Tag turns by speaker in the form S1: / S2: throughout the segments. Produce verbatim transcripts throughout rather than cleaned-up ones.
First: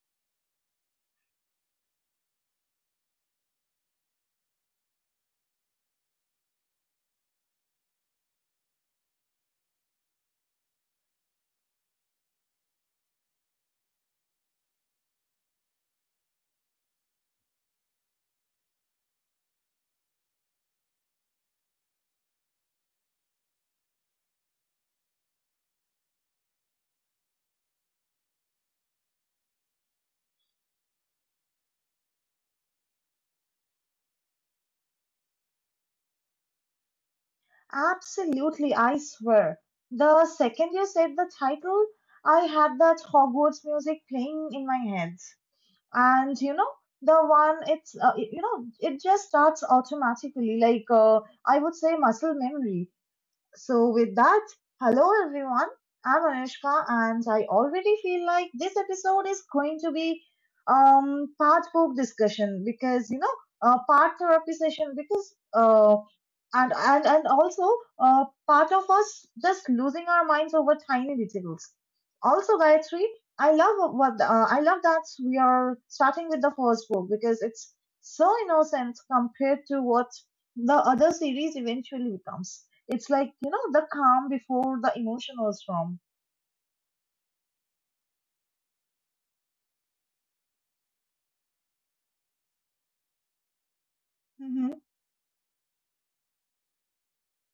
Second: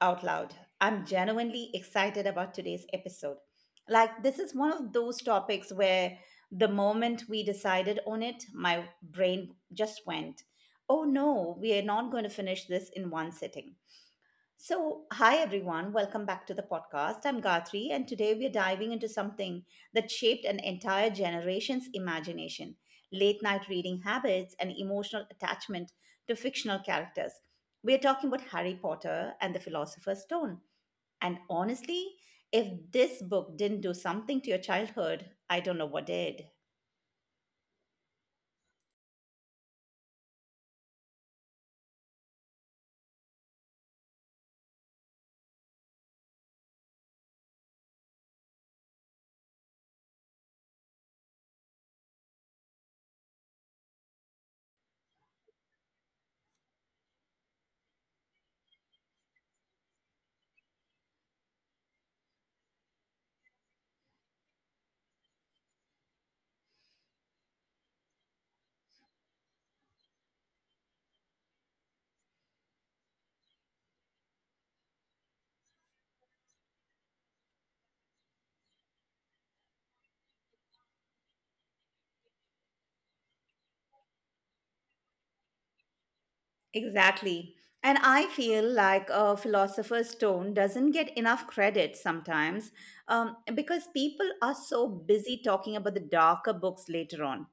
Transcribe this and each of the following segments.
S1: out loud. I'm genuinely excited about today's episode. Like, this is one of those topics where the moment we decided on it, my brain just went, oh no, we are not going to finish this in one sitting. So, hi everyone, welcome back to the podcast. I'm Gayatri, and today we're diving into something that shaped an entire generation's imagination late night reading habits and emotional attachment to fictional characters. We're talking about Harry Potter and the Philosopher's Stone. And honestly, if this book didn't do something to your childhood, I don't know what did.
S2: Absolutely, I swear. The second you said the title, I had that Hogwarts music playing in my head. And you know, the one it's uh, it- you know, it just starts automatically like uh, I would say muscle memory. So, with that, hello everyone. I'm Anushka, and I already feel like this episode is going to be um part book discussion because you know uh, part therapy session because uh and and and also uh part of us just losing our minds over tiny details. Also, Gayatri, I love what uh, I love that we are starting with the first book because it's so innocent compared to what the other series eventually becomes. It's like, you know, the calm before the emotional storm.
S1: Exactly. And I feel like a philosopher's stone doesn't get enough credit sometimes um, because people are
S2: Hmm
S1: so busy talking about the darker books later on.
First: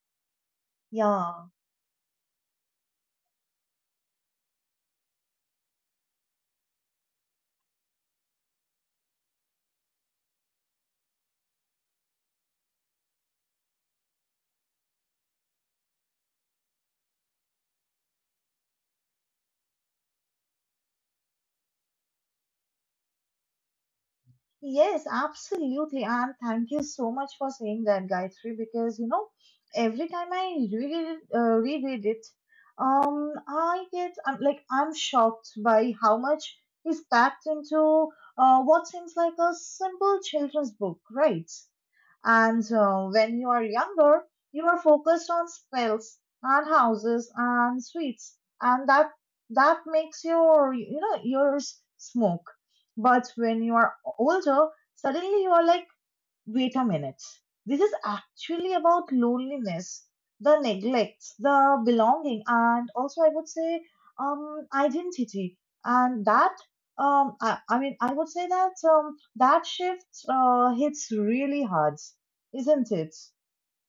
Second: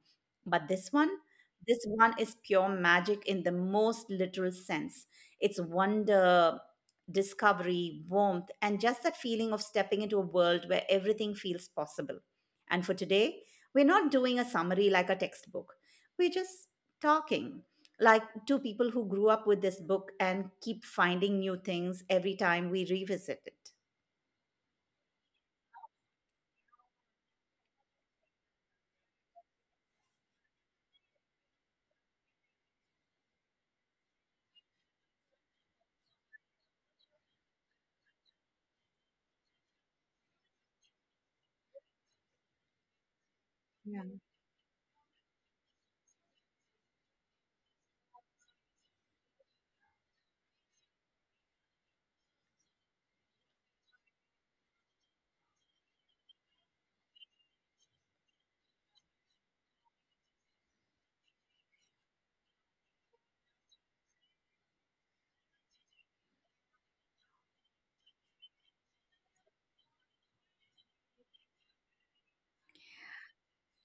S1: But this one,
S2: Yeah.
S1: this one is pure magic in the most literal sense. It's wonder, discovery, warmth, and just that feeling of stepping into a world where everything feels possible. And for today, we're not doing a summary like a textbook, we're just talking like two people who grew up with this book and keep finding new things every time we revisit it.
S2: Yes, absolutely. And thank you so much for saying that, Gayatri, because, you know, every time I read it, uh, reread it, um, I get, I'm like, I'm shocked by how much is packed into uh, what seems like a simple children's book, right? And uh, when you are younger, you are focused on spells and houses and sweets, and that that makes your you know ears smoke. But when you are older, suddenly you are like, wait a minute. This is actually about loneliness, the neglect, the belonging, and also I would say um, identity. And that, um, I, I mean, I would say that um, that shift uh, hits really hard, isn't it?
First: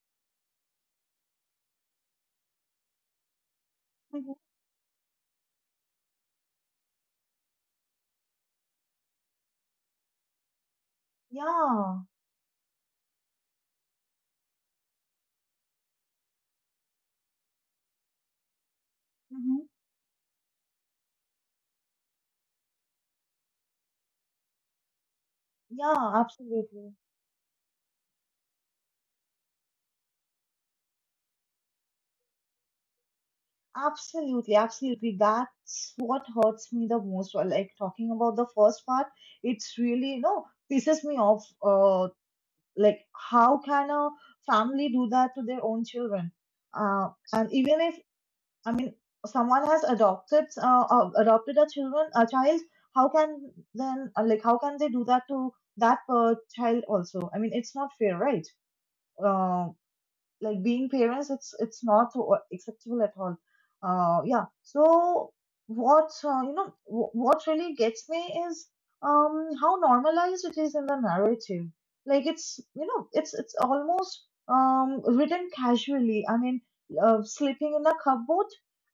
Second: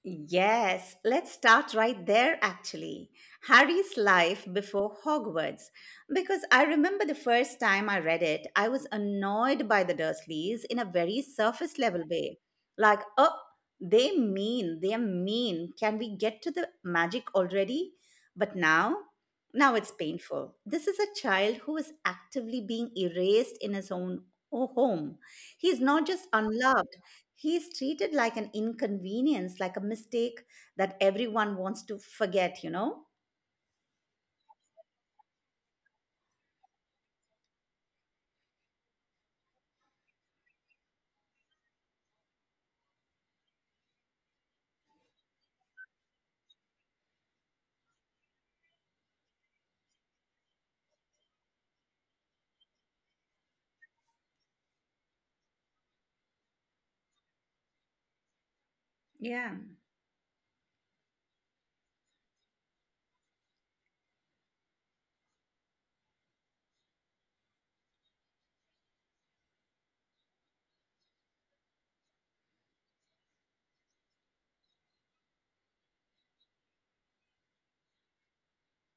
S1: Yes, let's start right there actually. Harry's
S2: Mhm.
S1: life before Hogwarts. Because I remember the first time I read it, I was annoyed by the Dursleys in a very surface
S2: Yeah.
S1: level way. Like, oh, they mean, they're mean. Can we get to the magic already? But now,
S2: hmm
S1: now it's painful. This is a child who is actively being erased in his own home. He's not
S2: Yeah,
S1: just
S2: absolutely.
S1: unloved. He is treated like an inconvenience, like a mistake that everyone wants to forget, you know?
S2: Absolutely, absolutely. That's what hurts me the most. Or like talking about the first part, it's really, you know, pisses me off uh like, how can a family do that to their own children? uh, and even if I mean someone has adopted uh, uh, adopted a children a child, how can then uh, like how can they do that to that uh, child also? I mean, it's not fair, right?
S1: Yeah.
S2: uh, like being parents, it's it's not o- acceptable at all. Uh yeah, so what uh, you know wh- what really gets me is um how normalized it is in the narrative. Like, it's, you know, it's it's almost um written casually. I mean, uh, sleeping in a cupboard,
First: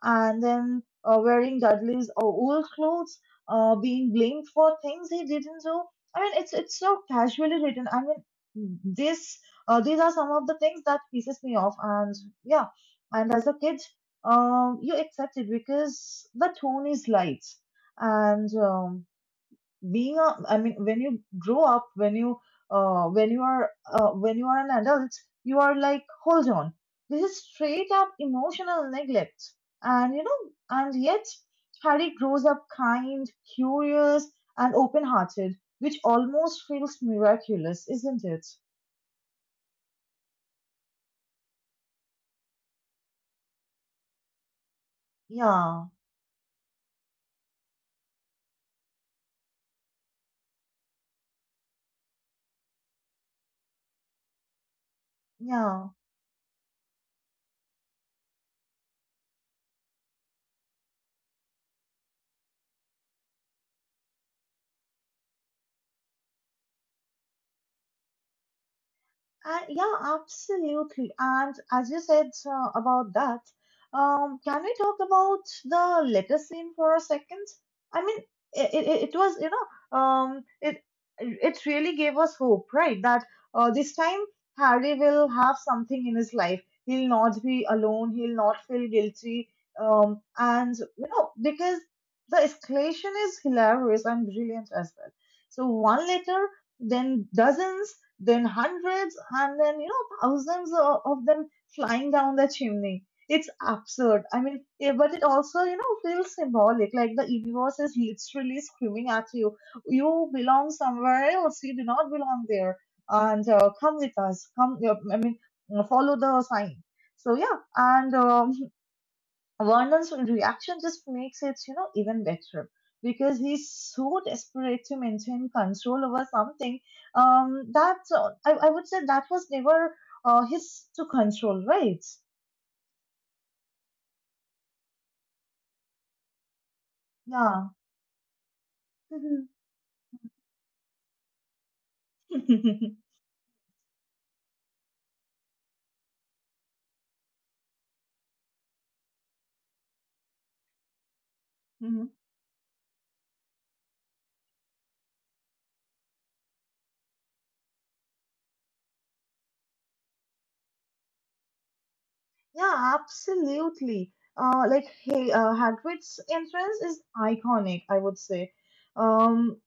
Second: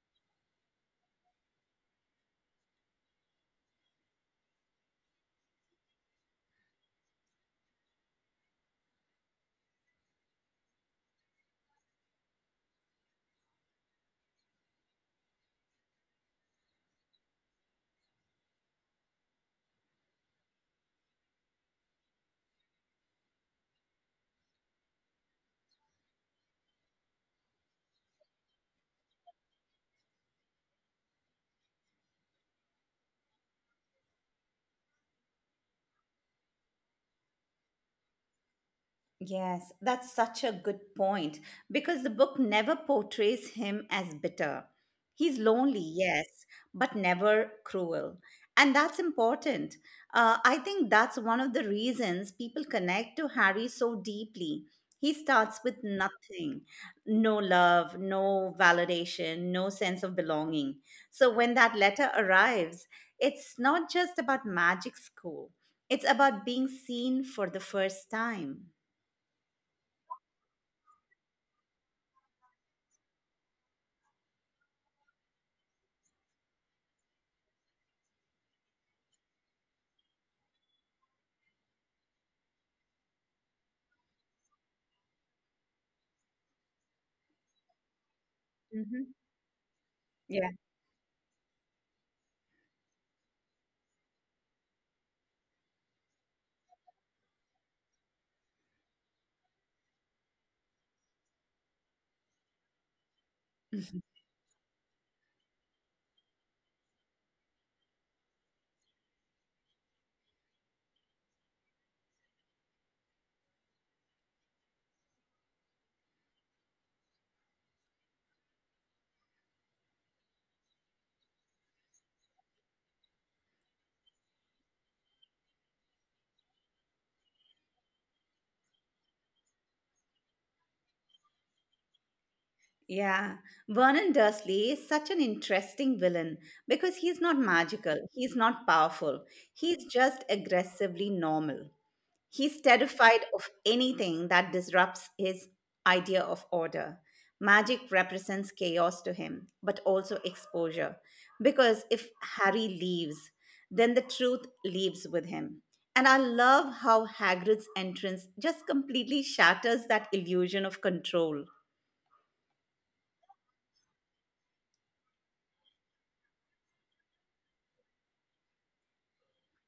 S2: and then uh, wearing Dudley's o- old clothes, uh being blamed for things he didn't do. I mean, it's it's so casually written. I mean, this uh, these are some of the things that pisses me off, and yeah, and as a kid, um, you accept it because the tone is light, and um, being a, I mean, when you grow up, when you uh, when you are uh, when you are an adult, you are like, hold on, this is straight up emotional neglect, and you know, and yet Harry grows up kind, curious, and open-hearted, which almost feels miraculous, isn't it?
S1: Yes, that's such a good point because the book never portrays him as bitter. He's lonely,
S2: Yeah,
S1: yes, but never cruel. And that's important. Uh, I think that's one of the reasons people connect to Harry so deeply. He starts with
S2: Yeah,
S1: nothing no love, no validation, no sense of belonging. So when that letter arrives, it's not just about magic school, it's about being seen for the first time.
S2: and yeah, absolutely. And as you said uh, about that, um, can we talk about the letter scene for a second? I mean, it, it, it was, you know, um, it it really gave us hope, right? That uh, this time Harry will have something in his life. He'll not be alone. He'll not feel
S1: Mhm.
S2: guilty. Um,
S1: Yeah,
S2: and you know, because the escalation is hilarious and brilliant as well. So one letter, then dozens, then hundreds, and then, you know, thousands of, of them flying down the chimney. It's absurd. I mean, eh, but it also, you know, feels symbolic. Like the universe is literally screaming at you, you belong somewhere else. You do not belong there. And uh, come with us. Come, yeah, I mean, follow the sign. So yeah, and um, Vernon's reaction just makes it, you know, even better because he's so desperate to maintain control over something um, that uh, I, I would say that was never uh, his to control, right?
S1: yeah. Vernon Dursley is such an interesting villain because he's not
S2: Yeah.
S1: magical, he's not powerful,
S2: Mhm.
S1: he's just aggressively normal. He's terrified of anything that disrupts his idea of order. Magic represents chaos to him, but also exposure. Because
S2: Mhm.
S1: if Harry leaves, then the truth leaves with him. And I love how Hagrid's entrance just completely shatters that illusion of control.
S2: Yeah, absolutely. Uh, like, hey, uh, Hagrid's entrance is iconic, I would say. Um,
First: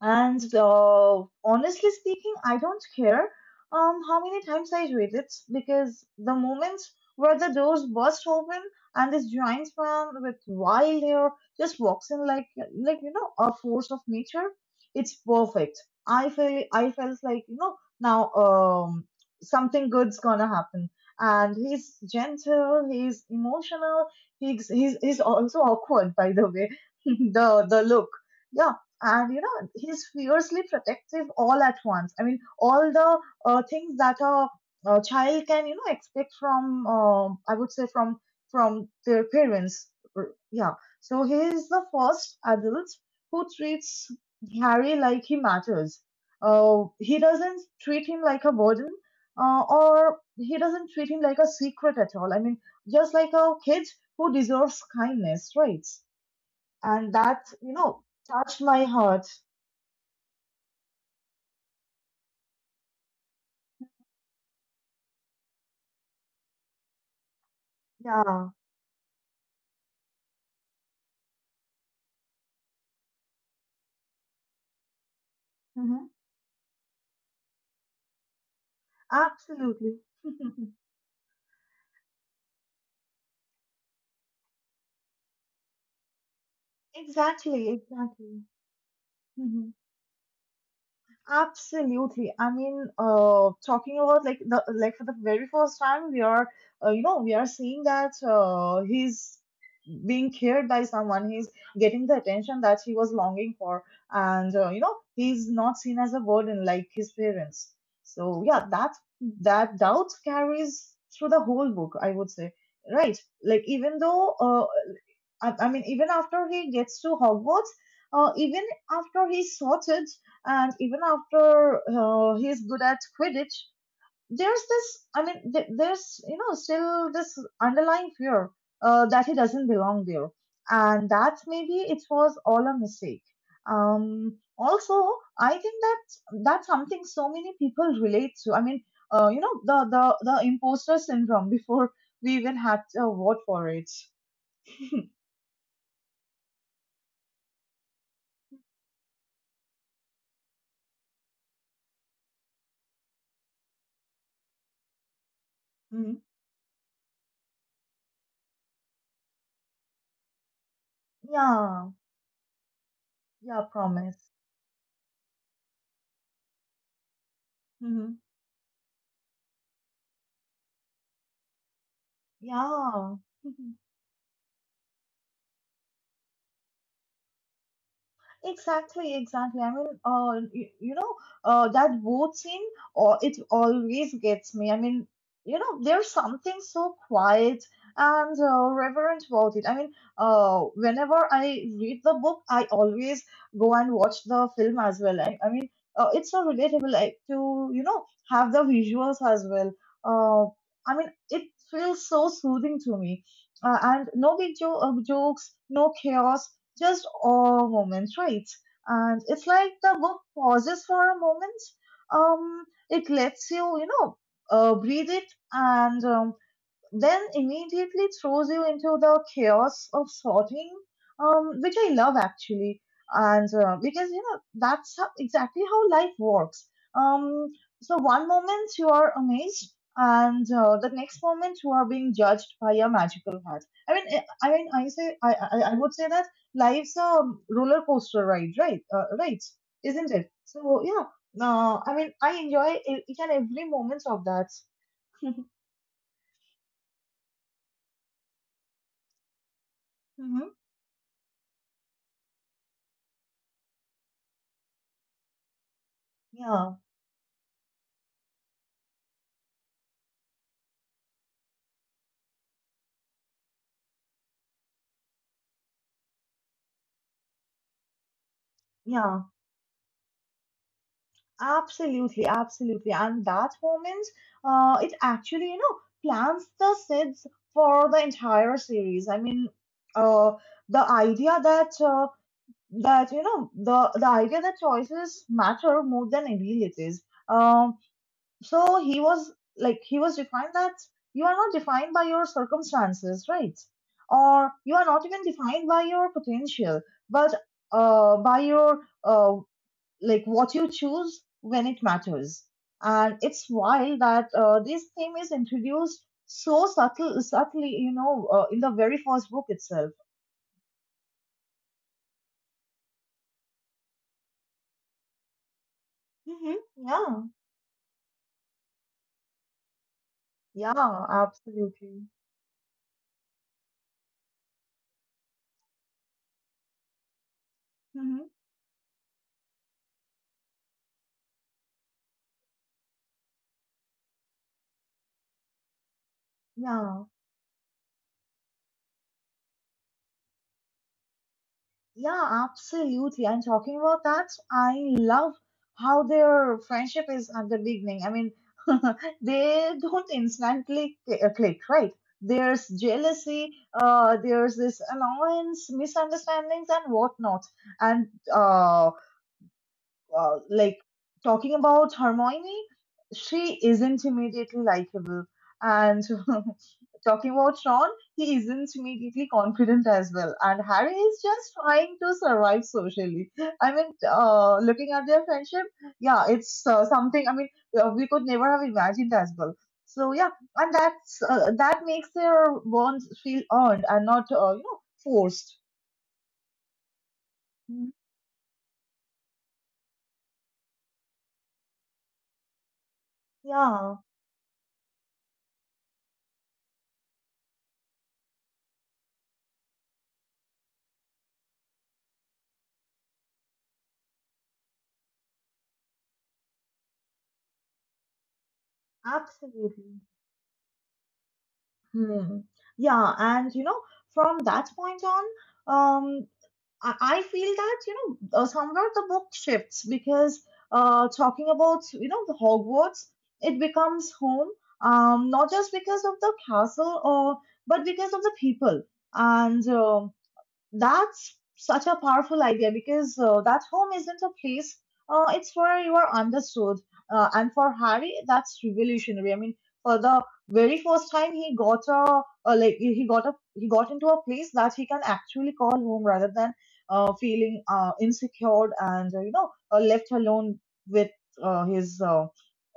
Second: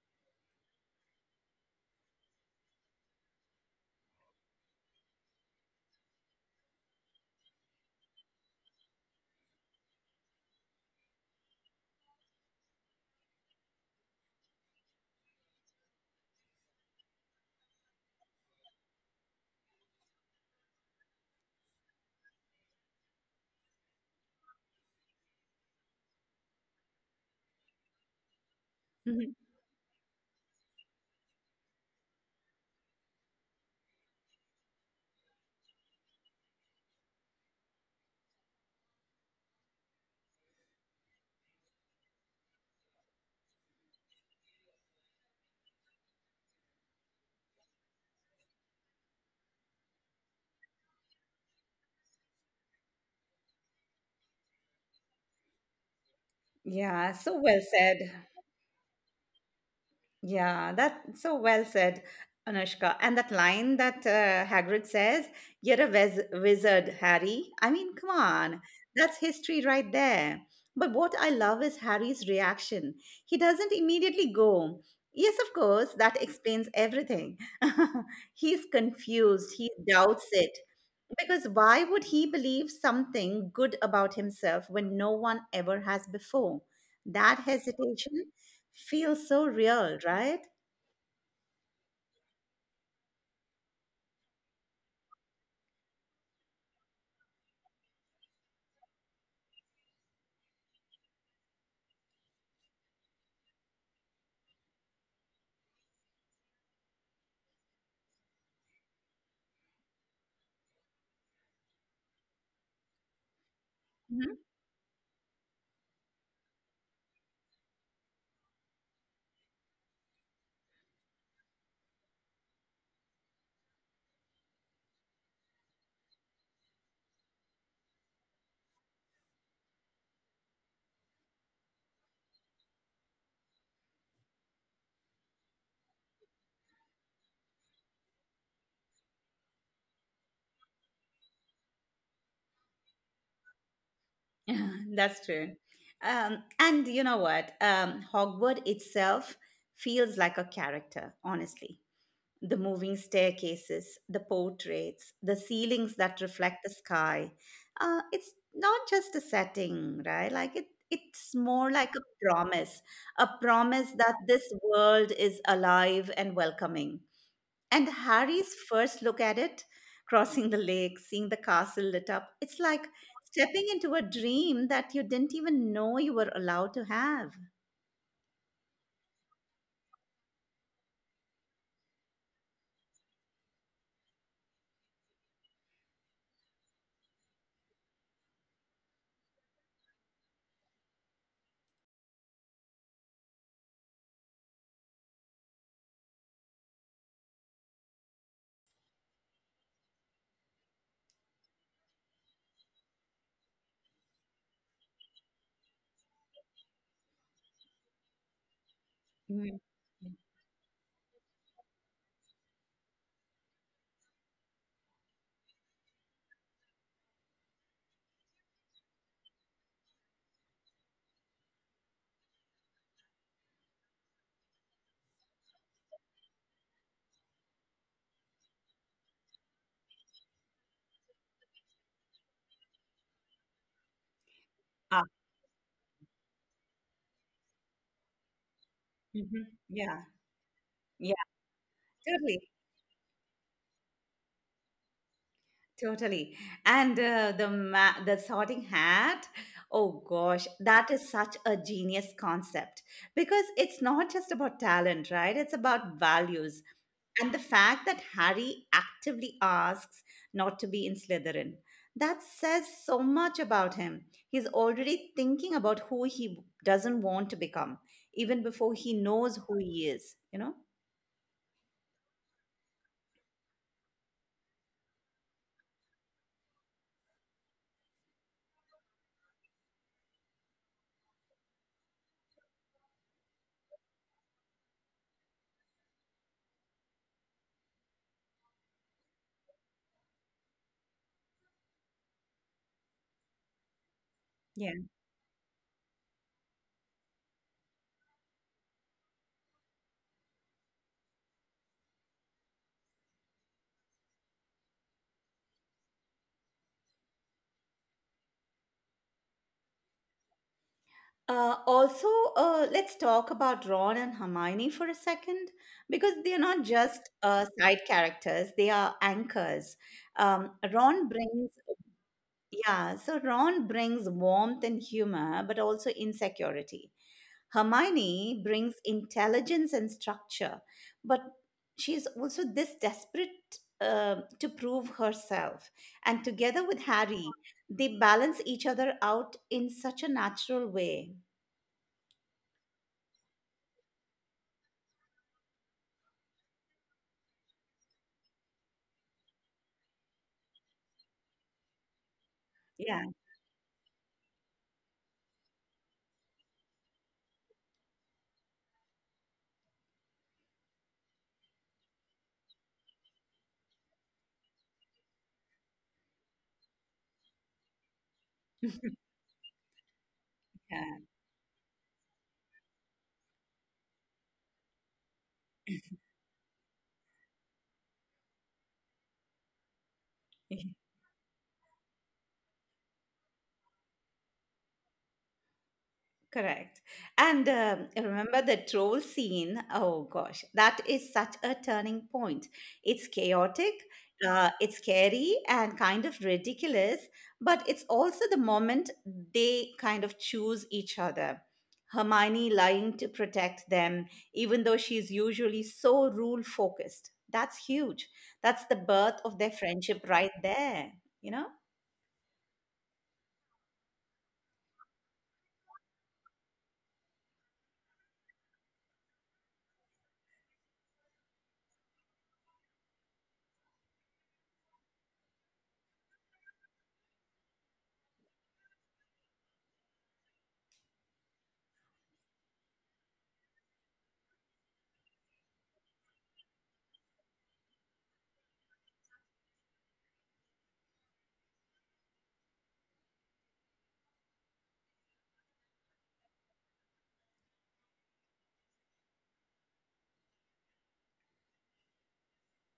S2: And uh, honestly speaking, I don't care um, how many times I read it, because the moment where the doors burst open and this giant man with wild hair just walks in like, like you know, a force of nature, it's perfect. I feel I felt like, you know, now um, something good's gonna happen. And he's gentle, he's emotional, he's he's he's also awkward, by the way. The the look. Yeah, and you know, he's fiercely protective all at once. I mean, all the uh, things that a, a child can, you know, expect from um I would say from from their parents. R- yeah, so he is the first adult who treats Harry like he matters. Uh, he doesn't treat him like a burden, uh, or he doesn't treat him like a secret at all. I mean, just like a kid who deserves kindness, right?
S1: Yeah,
S2: And
S1: so
S2: that,
S1: well
S2: you know,
S1: said.
S2: touched my heart.
S1: Yeah, that so well said, Anushka. And that line that uh, Hagrid says, "You're a wiz- wizard, Harry." I mean, come
S2: Yeah.
S1: on, that's history right there. But what I love is Harry's reaction. He doesn't immediately go, "Yes, of course,
S2: hmm
S1: that explains everything." He's confused. He
S2: Absolutely.
S1: doubts it. Because why would he believe something good about himself when no one ever has before? That
S2: Exactly,
S1: hesitation
S2: exactly.
S1: feels so
S2: Mhm.
S1: real, right?
S2: Absolutely. I mean, uh, talking about like the like for the very first time, we are, uh, you know, we are seeing that uh, he's being cared by someone. He's getting the attention that he was longing for, and uh, you know, he's not seen as a burden like his parents. So yeah, that that doubt carries through the whole book, I would say. Right. Like even though
S1: Mhm.
S2: uh, I, I mean, even after he gets to Hogwarts, uh, even after he's sorted, and even after uh, he's good at Quidditch, there's this. I mean, th- there's you know still this underlying fear uh, that he doesn't belong there, and that maybe it was all a mistake. Um, also, I think that that's something so many people relate to. I mean, uh, you know, the the the imposter syndrome before we even had a word for it.
S1: That's true. Um, and you know what? Um, Hogwarts itself feels like a character, honestly. The moving staircases, the portraits, the ceilings
S2: Mhm.
S1: that reflect the sky. Uh, it's not just a setting, right? Like it, it's more
S2: Yeah.
S1: like a promise, a
S2: Yeah,
S1: promise that
S2: promise.
S1: this world is alive and welcoming. And
S2: Hmm
S1: Harry's first look at it, crossing the lake, seeing the castle lit up, it's like
S2: Yeah.
S1: stepping
S2: Mhm.
S1: into a dream that you didn't even know you were allowed to have.
S2: Exactly, exactly. I mean, uh, you, you know, uh, that boat scene, or it always gets me. I mean, you know, there's something so quiet and uh, reverent about it. I mean, uh, whenever I read the book, I always go and watch the film as well. I, I mean, uh, it's so relatable, like to you know, have the visuals as well. Uh, I mean, it feels so soothing to me. Uh, and no big jo- uh, jokes, no chaos, just all moments, right? And it's
S1: Mm.
S2: like the book pauses for a moment. Um, it lets you, you know, uh, breathe it, and um, then immediately throws you into the chaos of sorting, um, which I love actually. And uh, because you know that's how, exactly how life works. Um, so one moment you are amazed, and uh, the next moment you are being judged by a magical hat. I mean, I I mean, I
S1: Ah,
S2: say I I, I would say that life's a roller coaster ride, right? Uh, right,
S1: mhm. Yeah.
S2: isn't it? So yeah.
S1: Yeah,
S2: No, I mean, I
S1: totally,
S2: enjoy e- each and every moment of that.
S1: totally. And uh, the ma- the sorting hat, oh
S2: Mm-hmm.
S1: gosh, that is such a genius concept because it's not just about talent, right? It's about values.
S2: Yeah,
S1: And the fact that Harry actively asks not to be in Slytherin, that says so much about him. He's already thinking about who he doesn't want to become, even before he
S2: yeah.
S1: knows who he is, you know?
S2: Absolutely, absolutely. And that moment, uh, it actually, you know, plants the seeds for the entire series. I mean, uh, the idea that uh, that you know the the idea that choices matter more than abilities. Um, so he was like he was defined that you are not defined by your circumstances, right? Or you
S1: Yeah.
S2: are not even defined by your potential, but uh, by your uh, like what you choose when it matters. And it's wild that uh, this theme is introduced so subtle, subtly, you know, uh, in the very first book itself.
S1: Uh, also, uh, let's talk about Ron and Hermione for a second, because they're
S2: Hmm
S1: not just
S2: Yeah,
S1: uh, side characters; they are anchors. Um,
S2: yeah,
S1: Ron brings,
S2: absolutely.
S1: yeah, so Ron brings warmth and humor, but also insecurity.
S2: Hmm
S1: Hermione brings intelligence and structure, but she is also this desperate uh, to prove herself. And together with
S2: Yeah.
S1: Harry, they balance each other out in such a natural way.
S2: Yeah, absolutely. And talking about that, I love how their friendship is at the beginning. I mean, they don't instantly cl- uh, click, right? There's
S1: Yeah.
S2: jealousy, uh, there's this annoyance, misunderstandings, and whatnot. And uh, uh, like talking about Hermione, she isn't immediately likable, and talking about Ron, he isn't immediately confident as well. And Harry is just trying to survive socially. I mean, uh, looking at their friendship, yeah, it's uh, something. I mean, uh, we could never have imagined as well. So yeah,
S1: Yeah.
S2: and that's uh, that makes their bonds feel earned and not uh, you know forced.
S1: Correct. And um,
S2: Mhm.
S1: remember the troll scene? Oh gosh, that is such a turning point. It's chaotic,
S2: Yeah,
S1: uh, it's scary, and kind of ridiculous, but it's also the moment they kind of choose each other. Hermione lying to protect them, even though she's usually so rule focused. That's huge. That's the birth of their
S2: absolutely.
S1: friendship right there, you know?
S2: Hmm. Yeah, and you know, from that point on, um, I, I feel that you know uh, somewhere the book shifts because uh, talking about you know the Hogwarts, it becomes home, um, not just because of the castle or but because of the people, and um, that's such a powerful idea because uh, that home isn't a place, uh, it's where you are understood. Uh, and for Harry, that's revolutionary. I mean, for the very first time, he got a, uh, like he got a he got into a place that he can actually call home rather than uh, feeling uh, insecure and uh, you know uh, left alone with uh, his uh,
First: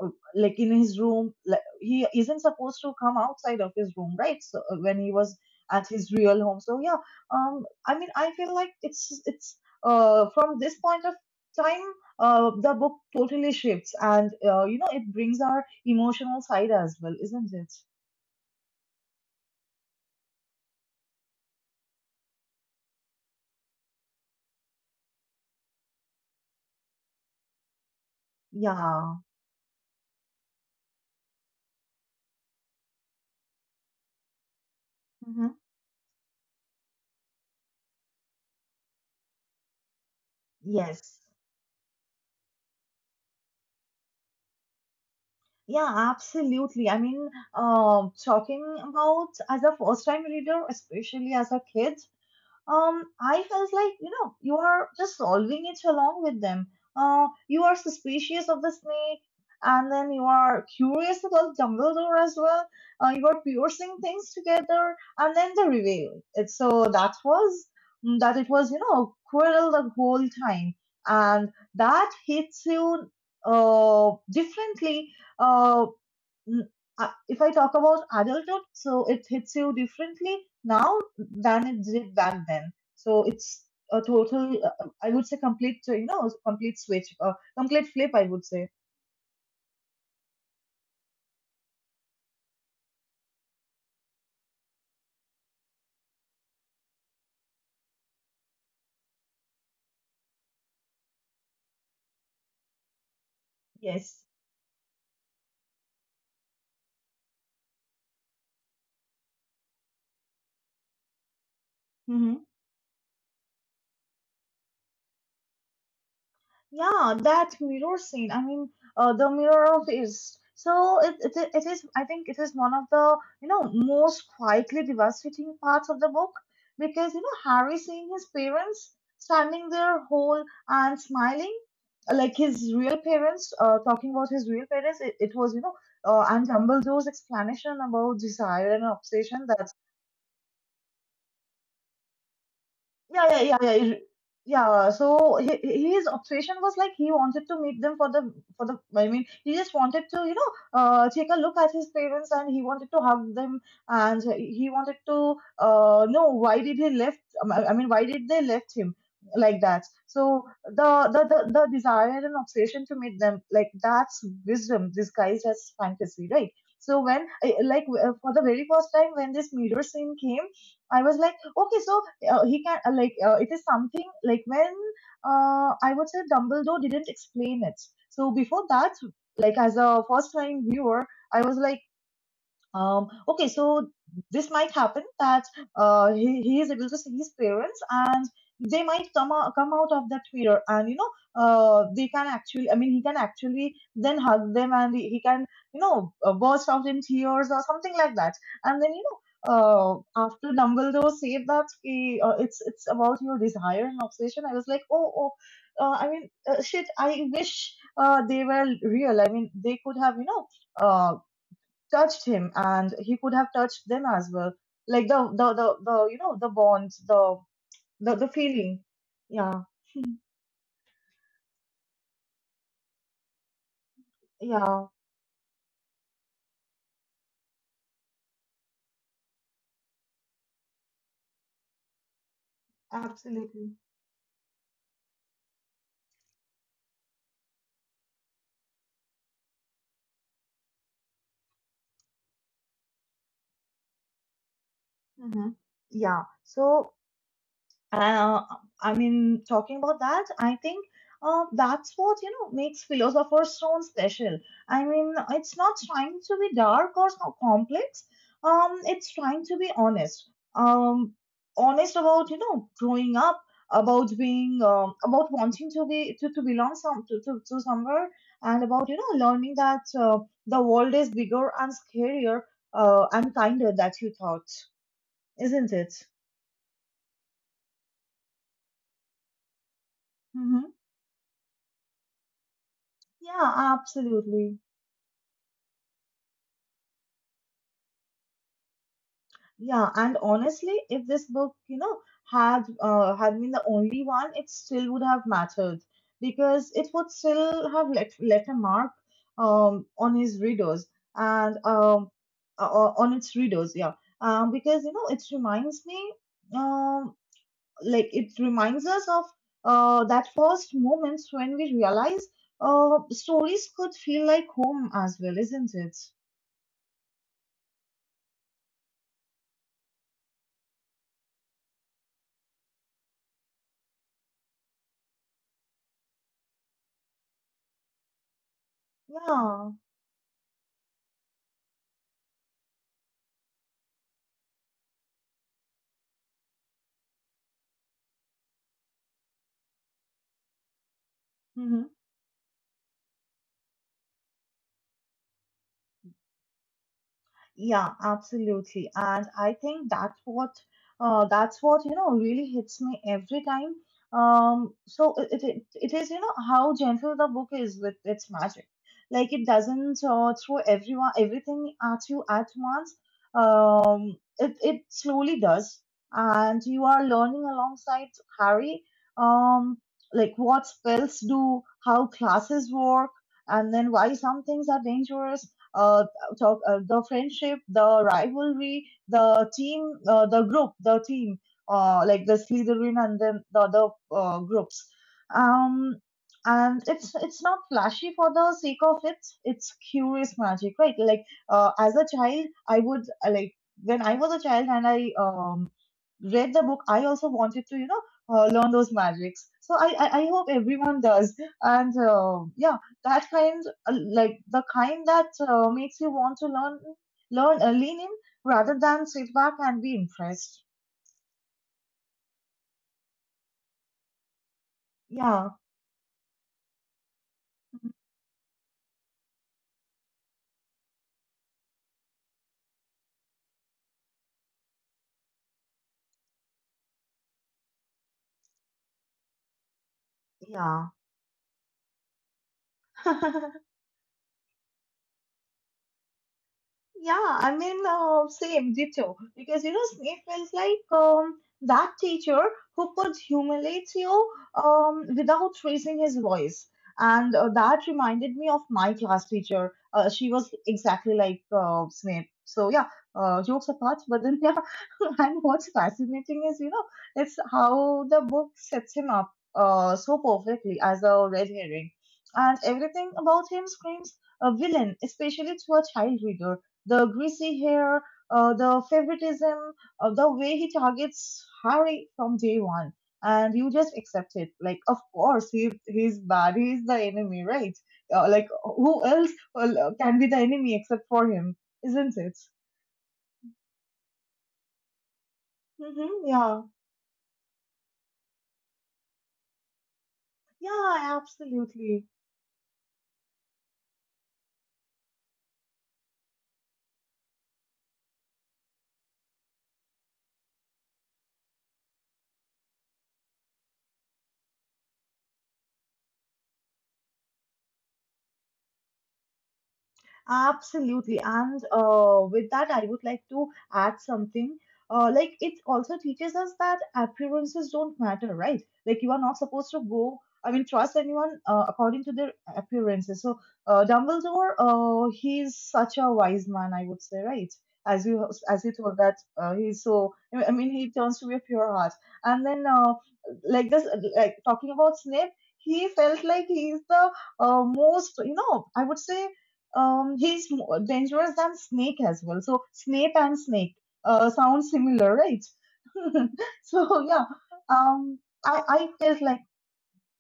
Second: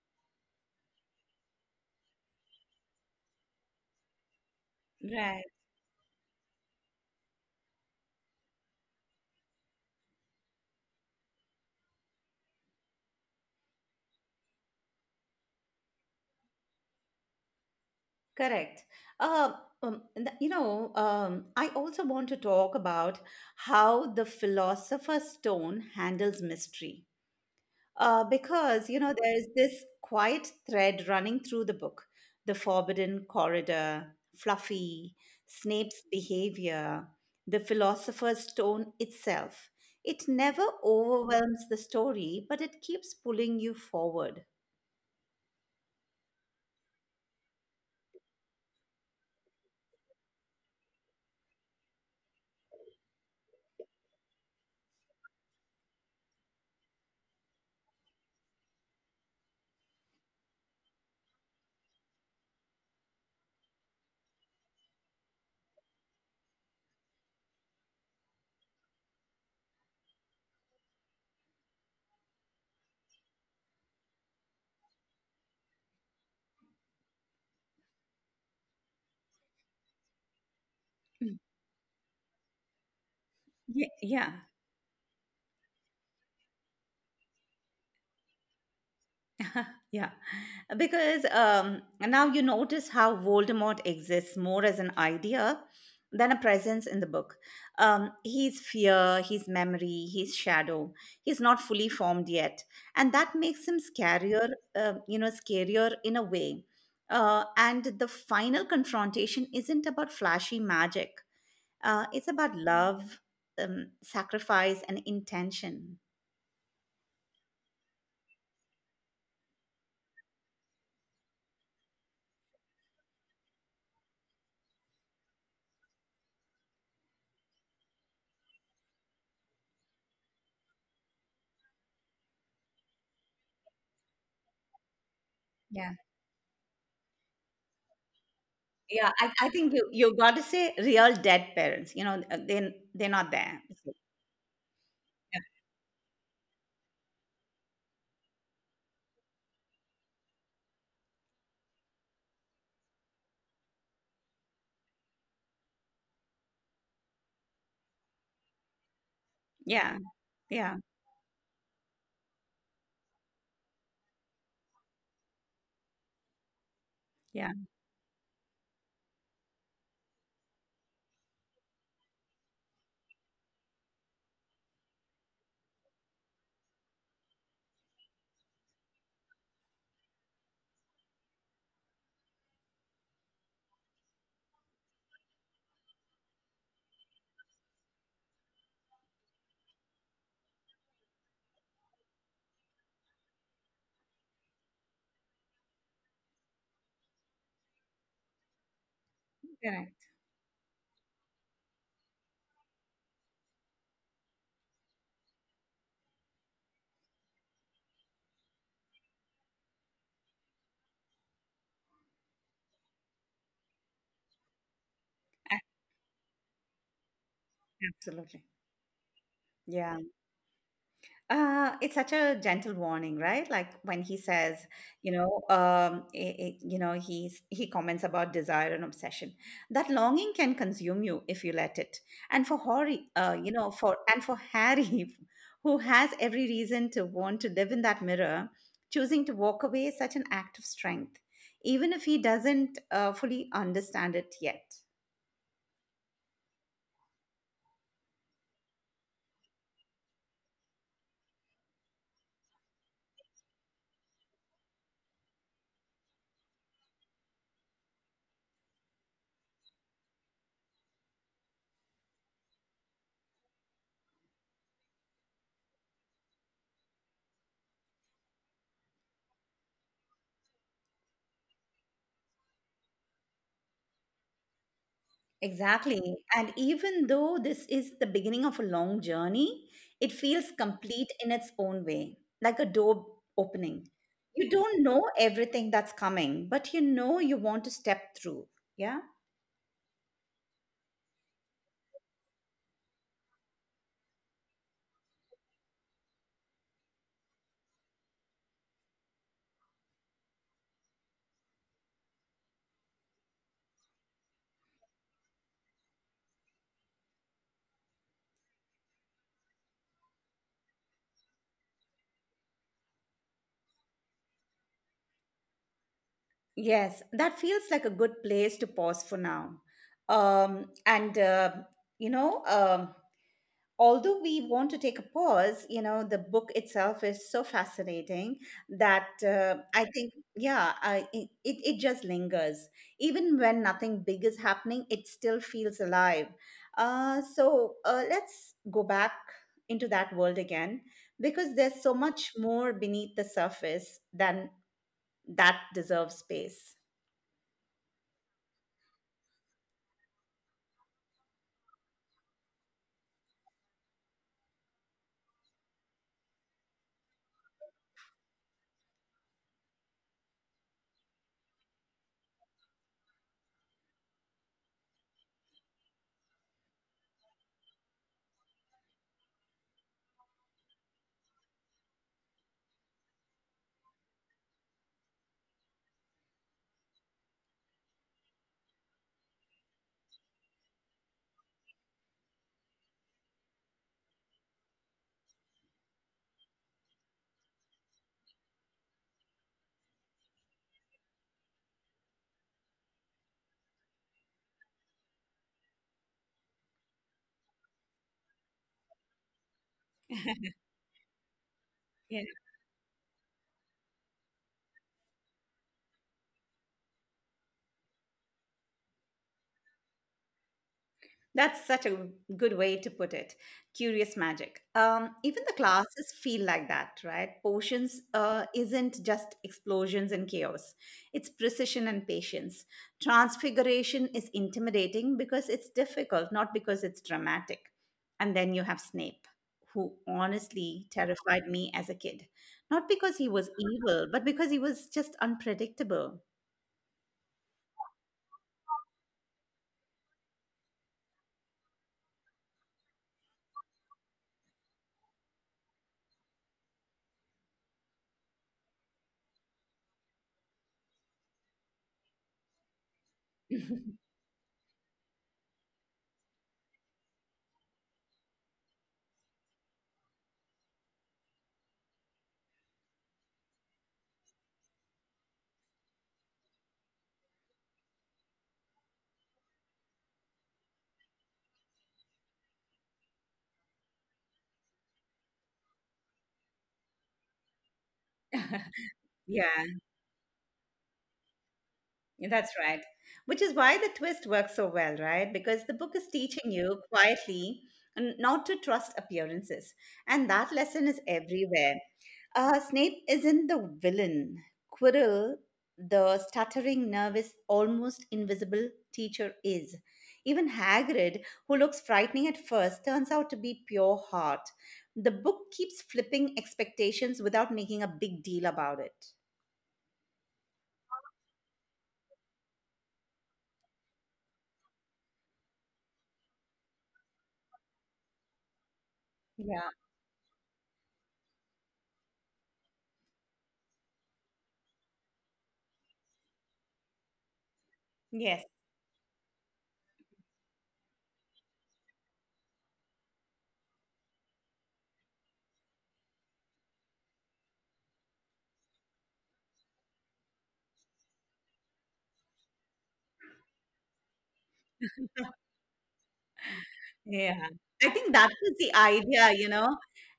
S2: uh, like in his room. Like, he isn't supposed to come outside of his room, right? So uh, when he was at his real home, so yeah um I mean, I feel like it's it's uh, from this point of time, uh, the book totally shifts, and uh, you know, it brings our emotional side as well, isn't it?
S1: Correct. Uh, um, and th- you know, um, I also want to talk about how the philosopher's stone handles mystery. Uh, because, you know,
S2: Yeah.
S1: there's this quiet thread running through the book the forbidden corridor, Fluffy,
S2: Hmm.
S1: Snape's behavior, the philosopher's stone itself. It never
S2: Yes.
S1: overwhelms the story, but it keeps pulling you forward.
S2: Yeah, absolutely. I mean, um, talking about as a first-time reader, especially as a kid, um, I felt like, you know, you are just solving it along with them. Uh, you are suspicious of the snake, and then you are curious about Dumbledore as well. Uh, you are piercing things together, and then the reveal. It, so that was mm, that it was, you know, Quirrell the whole time, and that hits you uh, differently. Uh, n- uh, if I talk about adulthood, so it hits you differently now
S1: Mm.
S2: than it did back then. So it's
S1: Yeah,
S2: a
S1: yeah.
S2: total, uh, I would say, complete, so, you know, complete switch, uh, complete flip, I would say.
S1: Yeah, because um, now you notice how Voldemort exists more as an idea than a presence in the book. Um, he's fear, he's memory, he's shadow. He's not fully formed yet, and that makes him
S2: Yes.
S1: scarier. Uh, you know, scarier in a way. Uh, and the final confrontation isn't about flashy magic. Uh, it's about love, um, sacrifice, and intention.
S2: Yeah, that mirror scene. I mean, uh, the mirror of is so it, it it is. I think it is one of the you know most quietly devastating parts of the book because you know Harry seeing his parents standing there whole and smiling, uh, like his real parents. Uh, talking about his real parents, it, it was you know. Uh, and Dumbledore's explanation about desire and
S1: Yeah, I,
S2: obsession.
S1: I
S2: That's.
S1: think you you got to say real dead parents. You know, uh, they they're
S2: Yeah,
S1: not
S2: yeah, yeah,
S1: there.
S2: yeah. you- Yeah, so hi- hi- his obsession was like he wanted to meet them for the for the, I mean, he just wanted to you know uh take a look at his parents, and he wanted to hug them, and he wanted to uh know why did he left, um, I I mean why did they left him like that.
S1: Yeah, yeah,
S2: So
S1: yeah.
S2: the the the, the desire and obsession to meet them, like, that's wisdom disguised as fantasy, right? So when
S1: yeah.
S2: I- like uh, for the very first time when this mirror scene came, I was like, okay, so uh, he can, uh, like uh, it is something like when, uh, I would say, Dumbledore didn't explain it. So before that, like as a first time viewer, I was like, um, okay, so this might happen that, uh, he, he is able to see his parents, and they might come out, come out of that mirror, and you know uh, they can actually, I mean, he can actually then hug them, and he, he can you know uh, burst out in tears or something like that. And then you know
S1: Correct.
S2: uh, after Dumbledore said that he, uh, it's it's about your desire and obsession, I was like, oh, oh, uh, I mean, uh, shit, I wish uh, they were real. I mean, they could have, you know uh, touched him, and he could have touched them as well, like the the
S1: A-
S2: the, the you know the bonds, the the, the
S1: Absolutely.
S2: feeling. Yeah.
S1: Yeah. Uh, it's such a gentle warning, right? Like when he says,
S2: Yeah,
S1: you know, um, i- i- you know, he's he comments about desire and obsession. That longing can consume you if you let it. And for Harry, uh, you
S2: absolutely.
S1: know, for and for Harry, who has every reason to want to live in that mirror, choosing to walk away is such an act of strength even if he doesn't uh, fully understand it yet.
S2: Hmm. Yeah, so. Uh, I mean, talking about that, I think uh, that's what you know makes Philosopher's Stone special. I mean, it's not trying to be dark or so complex. Um, it's trying to be honest. Um, Honest about you know growing up, about being, um, about wanting to be to, to belong some to, to, to somewhere, and about you know learning that uh, the world is bigger and scarier uh, and kinder that you thought, isn't it?
S1: Exactly. And even though this is the beginning of a long journey, it feels
S2: Mm-hmm.
S1: complete in its own way, like a door
S2: Yeah,
S1: opening. You
S2: absolutely.
S1: don't know everything that's coming, but you know you want to step through. Yeah.
S2: Yeah, and honestly, if this book, you know, had uh, had been the only one, it still would have mattered, because it would still have left left a mark um, on his readers, and um, uh, uh, on its readers. Yeah, um, because, you know, it reminds me, um, like, it reminds us of uh, that first moments when we realize uh, stories could feel like home as well, isn't it?
S1: Yes, that feels like a good place to pause for now. Um, and, uh, you know, um, although we want to take a pause, you know, the book itself is so fascinating that uh,
S2: Yeah.
S1: I think, yeah, I, it, it it just lingers. Even when nothing big is happening, it still feels alive. Uh, so uh, let's go back into that world again because
S2: Mm-hmm.
S1: there's so much more beneath the surface than that deserves space.
S2: Yeah, absolutely. And I think that's what uh, that's what you know really hits me every time. Um, so it, it it is, you know how gentle the book is with its magic. Like, it doesn't uh, throw everyone everything at you at once. Um, it it slowly does, and you are learning alongside Harry. Um, like, what spells do, how classes work, and then why some things are dangerous, uh, talk uh, the friendship, the rivalry, the team, uh, the group, the team, uh, like the Slytherin and then the other uh, groups. Um, and it's it's not flashy for the sake of it. It's curious magic, right? Like, uh, as a child, I would, uh, like when I was a child and I um read the book, I also wanted to, you know, uh, learn those magics. So I, I, I hope everyone does. And uh, yeah, that kind, uh, like the kind that uh, makes you want to learn, learn, uh, lean in rather than sit back and be impressed.
S1: That's such a good way to put it. Curious magic. Um, even
S2: Yeah,
S1: the classes feel like that, right? Potions uh, isn't just explosions and chaos, it's precision and patience. Transfiguration is intimidating because it's difficult, not because it's dramatic. And then you have Snape, who honestly
S2: yeah.
S1: terrified me as a kid. Not because he was evil, but because he was just unpredictable.
S2: Yeah, I mean, uh, same ditto. Because, you know, Snape feels like um that teacher who could humiliate you um without raising his voice, and uh, that reminded me of my class teacher. Uh, she was exactly like uh, Snape. So yeah, uh, jokes apart, but then yeah, and what's fascinating is, you know it's how the book sets him up uh so perfectly as a red herring, and everything about him screams a villain, especially to a child reader: the greasy hair, uh, the favoritism, uh, the way he targets Harry from day one. And you just accept it. Like, of course, he, he's bad. He's the enemy, right? Uh, like, who else
S1: Yeah,
S2: uh, can be the enemy except for him, isn't it?
S1: that's right. Which is why the twist works so well, right? Because the book is
S2: Hmm.
S1: teaching
S2: Yeah.
S1: you quietly n- not to trust appearances. And that lesson
S2: Yeah,
S1: is everywhere.
S2: absolutely.
S1: Uh, Snape isn't the villain. Quirrell, the stuttering, nervous, almost invisible teacher, is. Even Hagrid, who looks frightening at first, turns out to be pure heart. The book keeps flipping expectations without making a big deal about it.
S2: Absolutely. And uh, with that, I would like to add something. Uh, like, it also teaches us that appearances don't matter, right? Like, you are not supposed
S1: Yeah.
S2: to go, I mean, trust anyone uh, according to their appearances. So uh, Dumbledore, uh, he's such a wise man, I would say, right? As you
S1: Yes.
S2: as you told that uh, he's so, I mean, he turns to be a pure heart. And then, uh, like this, like, talking about Snape, he felt like he's the uh, most, you know, I would say, um, he's more dangerous than Snake as well. So Snape and Snake uh, sound similar, right? So yeah,
S1: Yeah, I think
S2: um,
S1: that was
S2: I
S1: the
S2: I felt
S1: idea,
S2: like.
S1: you know.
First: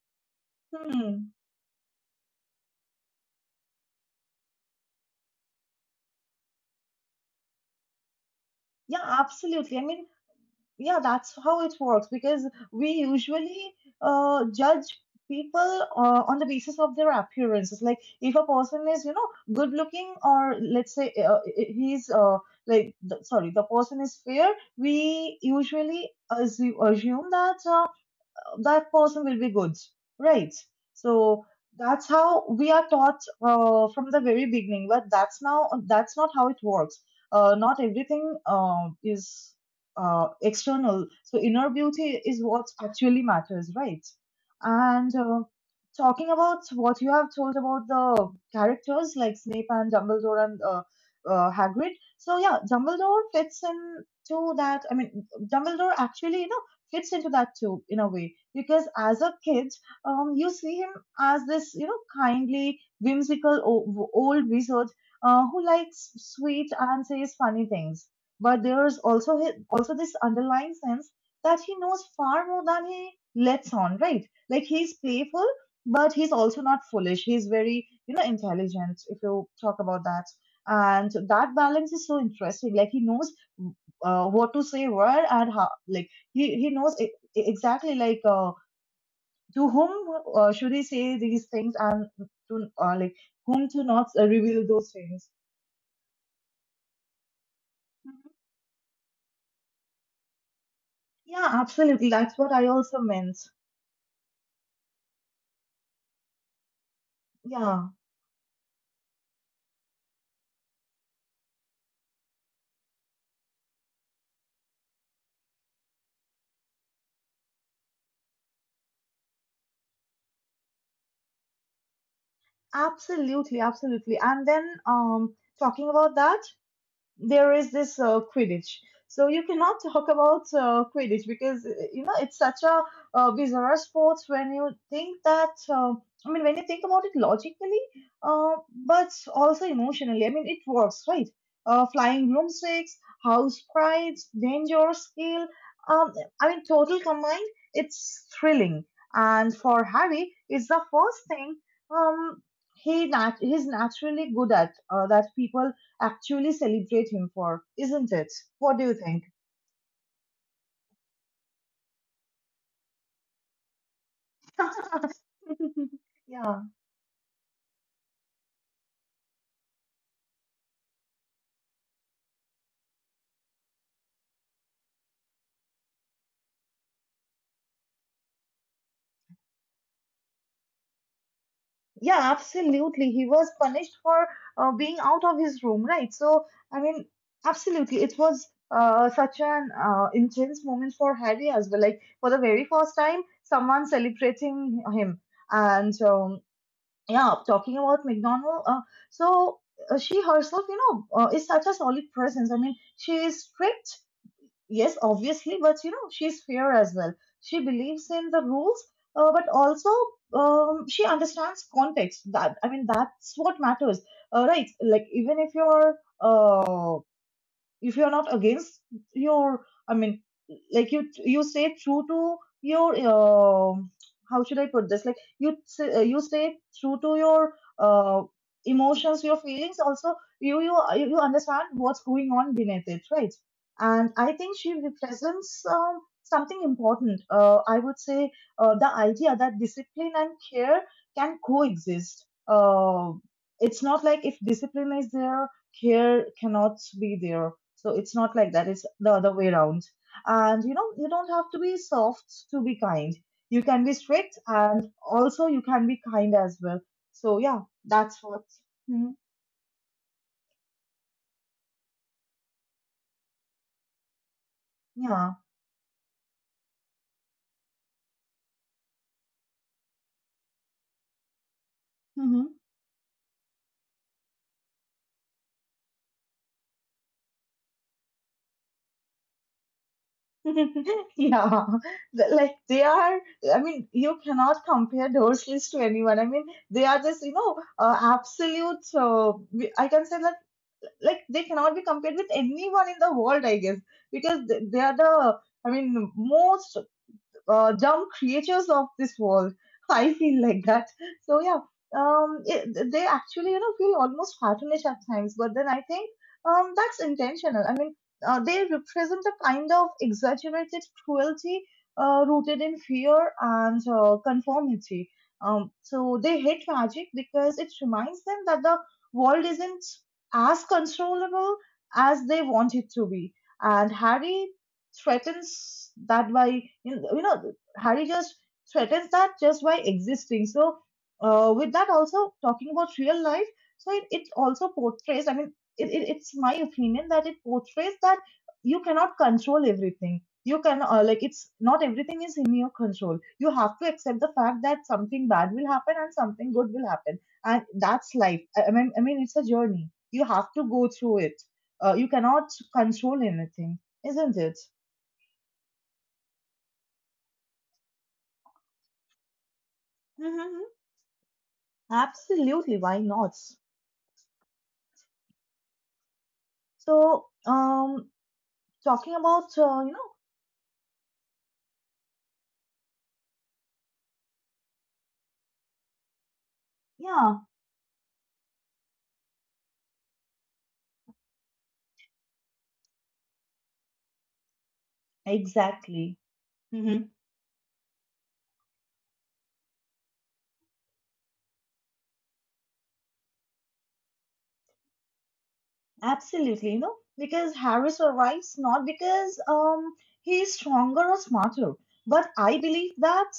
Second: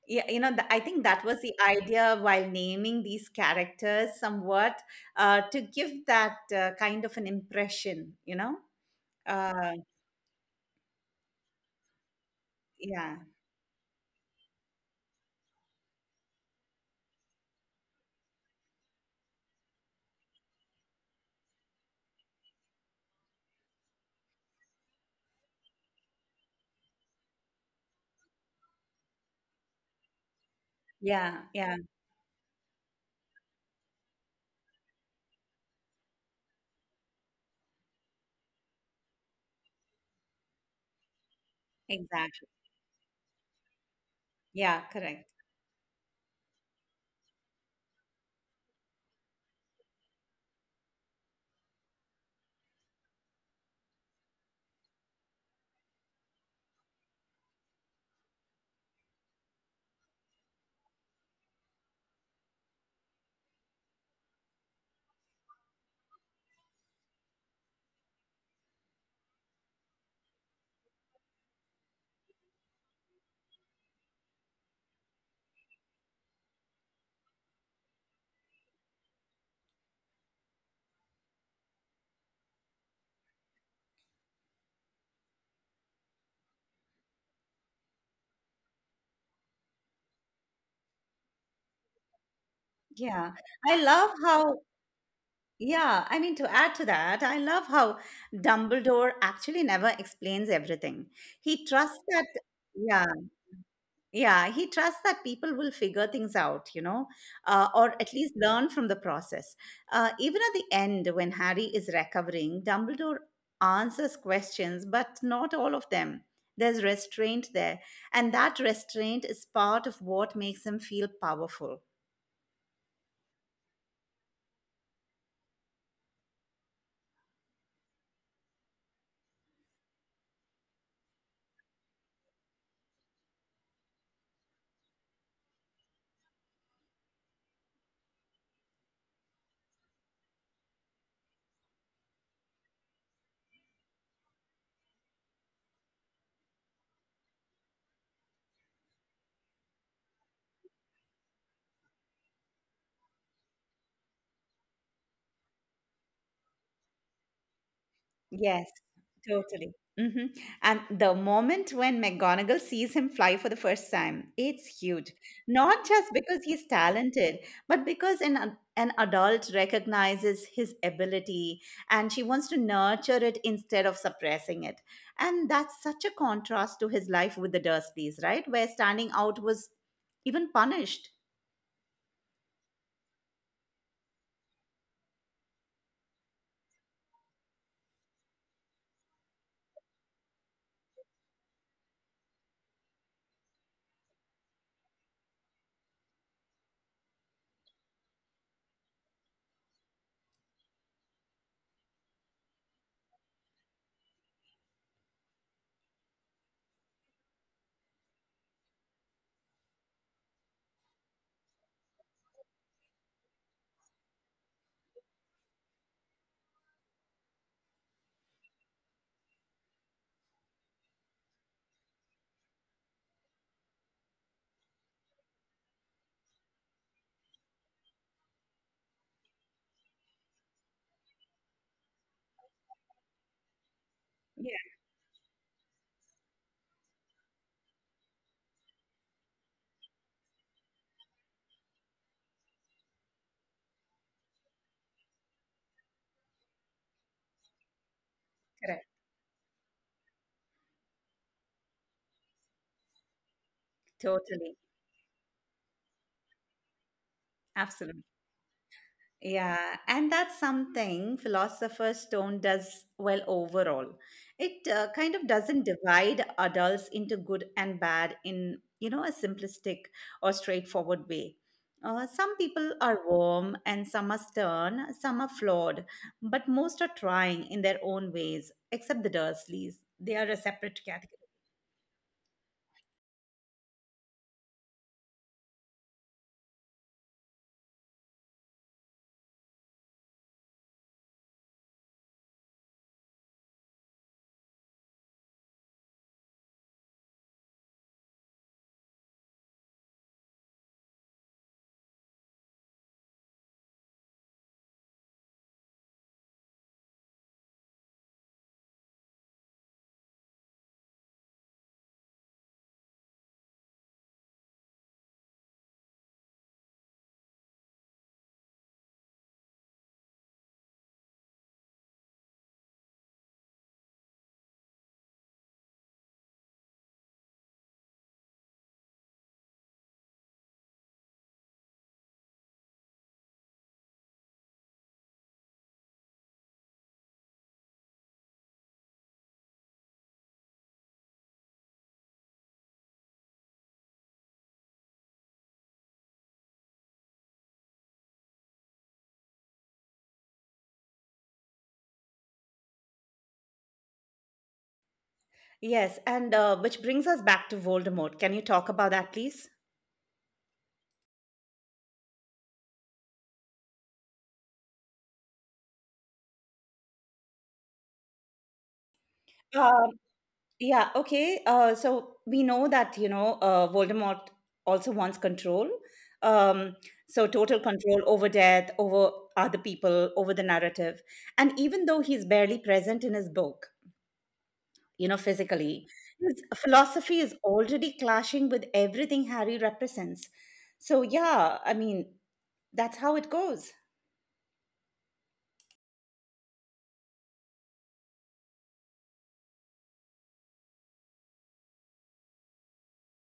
S1: Yeah, you know, th- I think that
S2: Hmm.
S1: was the idea while naming these characters somewhat uh, to give that uh, kind of an impression, you know.
S2: Yeah,
S1: Uh,
S2: absolutely. I mean, yeah, that's how it works because we
S1: yeah,
S2: usually uh, judge people uh, on the basis of their appearances. Like, if a person is, you know good looking, or let's say, uh, he's uh, like the, sorry, the person is fair, we usually assume, assume that. Uh, that person will be good, right?
S1: yeah,
S2: So
S1: yeah,
S2: that's how we are taught uh, from the very beginning. But that's now that's not how it works. Uh, not everything um, is uh, external. So inner beauty is
S1: exactly.
S2: what actually matters, right?
S1: Yeah,
S2: And
S1: correct.
S2: uh, talking about what you have told about the characters like Snape and Dumbledore and uh, uh, Hagrid. So yeah, Dumbledore fits into that. I mean, Dumbledore actually, you know, fits into that too in a way, because as a kid, um, you see him as this, you know, kindly, whimsical o- old wizard uh, who likes sweet and says funny things. But there's also hi- also this underlying sense that he knows far more than he lets on, right? Like, he's playful, but he's also not foolish. He's very, you know, intelligent, if you talk about that, and that balance is so interesting. Like, he knows uh, what to say where and how, like he, he knows e- exactly, like, uh, to whom uh, should he say these things, and to, uh, like
S1: Yeah,
S2: whom to
S1: I
S2: not
S1: love
S2: uh,
S1: how.
S2: reveal those things.
S1: Yeah, I mean, to add to that, I love how Dumbledore actually never explains everything.
S2: Yeah,
S1: He trusts
S2: absolutely.
S1: that.
S2: That's what I also
S1: Yeah,
S2: meant.
S1: yeah, he trusts that people will figure things out, you know, uh,
S2: Yeah,
S1: or at least learn from the process. Uh, even at the end, when Harry is recovering, Dumbledore answers questions, but not all of them. There's restraint there, and that restraint is part of what makes him feel powerful.
S2: absolutely, absolutely. And then, um talking about that, there is this, uh, Quidditch. So you cannot talk about uh, Quidditch, because, uh, you know, it's such a uh, bizarre sport when you think that. Uh, I mean, when you think about it logically, uh, but also emotionally. I mean, it works, right? Uh, flying broomsticks, house prides, danger, skill. Um, I mean, total combined, it's thrilling. And for Harry, it's the first thing, um, he nat- he's naturally good at, uh, that people actually celebrate him for, isn't it?
S1: Yes,
S2: What do you think?
S1: totally. Hmm. And the moment when McGonagall sees him fly for the first time, it's huge. Not just because
S2: Yeah,
S1: he's talented, but because an, ad- an adult recognizes his ability and she wants to nurture it instead of suppressing it. And that's such a contrast to his life with the Dursleys, right? Where standing out was even punished.
S2: yeah, absolutely. He was punished for uh, being out of his room, right? So, I mean, absolutely. It was uh, such an uh, intense moment for Harry as well. Like, for the very first time, someone celebrating him. And um, yeah, talking about McDonald. Uh, so, uh, she herself, you know, uh, is such a solid presence. I mean, she is strict. Yes, obviously, but, you know, she's fair as well. She believes in the rules, uh, but also, um, she understands context. That I mean, that's what matters, uh, right? Like even if you're uh, if you're not against your i mean like you you stay true to your uh, how should I put this like you s- uh, you stay true to your uh, emotions, your feelings, also you you you understand what's going on beneath it, right? And I
S1: Yeah,
S2: think she represents um, something important, uh, I would say, uh, the idea that discipline and care can coexist. uh, it's not like if discipline is there, care cannot be there. So it's not like that. It's
S1: correct.
S2: the other way around. And you know, you don't have to be soft to be kind. You can be strict,
S1: Totally.
S2: and also you can be kind as well. So yeah,
S1: Absolutely.
S2: that's what. Mhm.
S1: Yeah, and that's something Philosopher's Stone does well overall. It uh, kind of
S2: Yeah.
S1: doesn't divide adults into good and bad in, you know, a simplistic or straightforward way. Uh, some
S2: Hmm.
S1: people are warm and some are stern, some are flawed, but most are trying in their own ways, except the Dursleys. They are a separate category.
S2: Yeah. The- Like they are, I mean, you cannot compare Dorsleys to anyone. I mean, they are just, you know, uh, absolute, uh, we- I can say that like they cannot be compared with anyone in the world, I guess, because th- they are the, i mean most uh, dumb creatures of this world. I feel like that. So yeah, um, it, they actually, you know, feel almost cartoonish at times, but then I think um, that's intentional. I mean, uh, they represent a kind of exaggerated cruelty, uh, rooted in fear and uh, conformity. Um, so they hate magic because it reminds them that the world isn't as controllable as they want it to be. And Harry threatens that by, you know, you know, Harry just threatens that just by existing. So uh, with that, also talking about real life, so it, it also portrays, i mean it, it, it's my opinion that it portrays that you cannot control everything. You can uh, like, it's not everything is in your control. You have to accept the fact that something bad will happen and something good will happen, and that's life. i, I mean, i mean it's a journey, you have to go through it. Uh, you cannot control anything, isn't it?
S1: Yes, and uh, which brings us back to Voldemort. Can you talk about that, please?
S2: Hmm. Absolutely, why not? So, um, talking about, uh,
S1: Uh,
S2: you know,
S1: Yeah, okay. Uh, so we know that, you know, uh, Voldemort also wants control. Um, so
S2: yeah,
S1: total control over death, over other people, over the narrative. And even though he's barely present in his book, you know, physically,
S2: exactly.
S1: his
S2: Hmm.
S1: philosophy is already clashing with everything Harry represents. So, yeah, I mean, that's how it goes.
S2: Absolutely, you know, because Harry survives not because um he is stronger or smarter, but I believe that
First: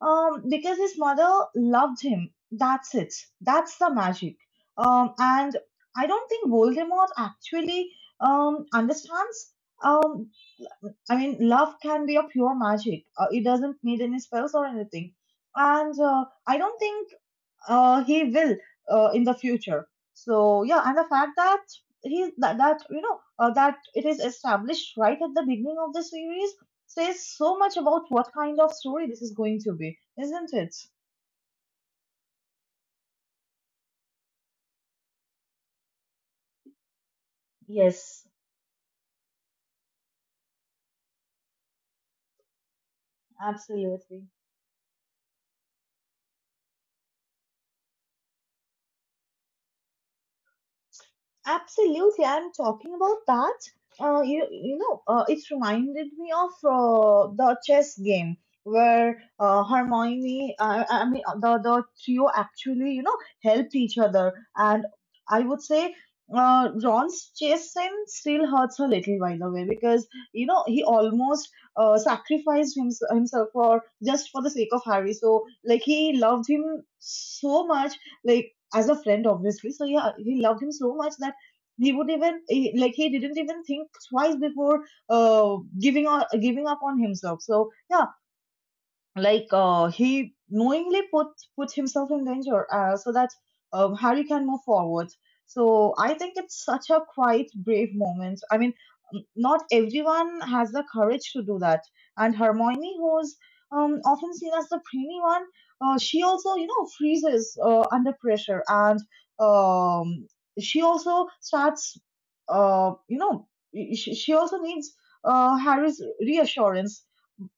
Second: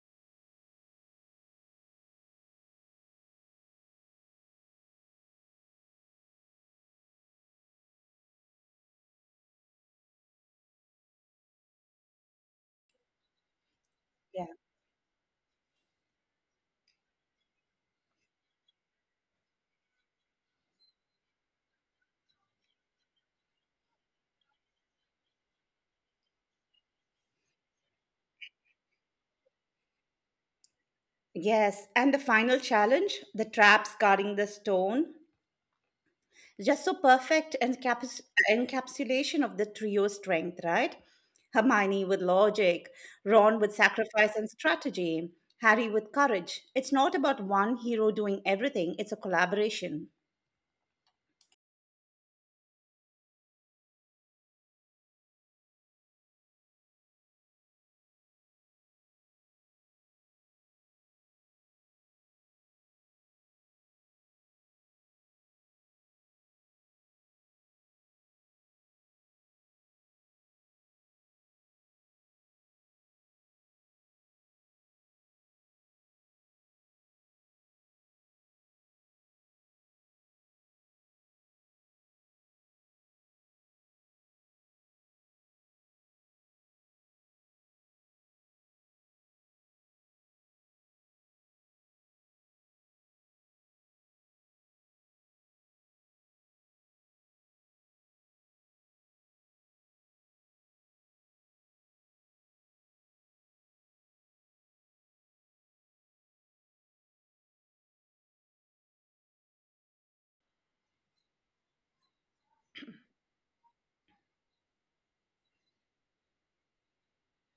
S2: um because his mother loved him. That's it. That's the magic. Um, and I don't think Voldemort actually um understands. um I mean, love can be a pure magic. Uh, it doesn't need any
S1: Yeah.
S2: spells or anything. And uh, I don't think uh, he will, uh, in the future. So yeah, and the fact that he that, that, you know, uh, that it is established right at the beginning of the series says so much about what kind of story this is going to be, isn't it?
S1: Yes. And the final challenge the traps guarding the stone. Just so perfect encaps-
S2: Yes,
S1: encapsulation of the trio's strength, right? Hermione with logic, Ron with
S2: absolutely.
S1: sacrifice and strategy, Harry with courage. It's not about one hero doing everything, it's a collaboration.
S2: Absolutely, I'm talking about that. Uh, you you know, uh, it reminded me of uh, the chess game where uh, Hermione, I, I mean, uh, the the trio actually, you know, helped each other, and I would say uh, Ron's chess sin still hurts a little, by the way, because you know he almost uh, sacrificed hims himself for, just for the sake of Harry. So like he loved him so much, like as a friend, obviously. So yeah, he loved him so much that he would even he, like he didn't even think twice before uh, giving on, giving up on himself. So yeah, like uh, he knowingly put put himself in danger uh, so that um, Harry can move forward. So I think it's such a quite brave moment. I mean, n- not everyone has the courage to do that. And Hermione, who's um, often seen as the brainy one, uh, she also, you know, freezes uh, under pressure, and um, she also starts uh, you know she, she also needs uh, Harry's reassurance,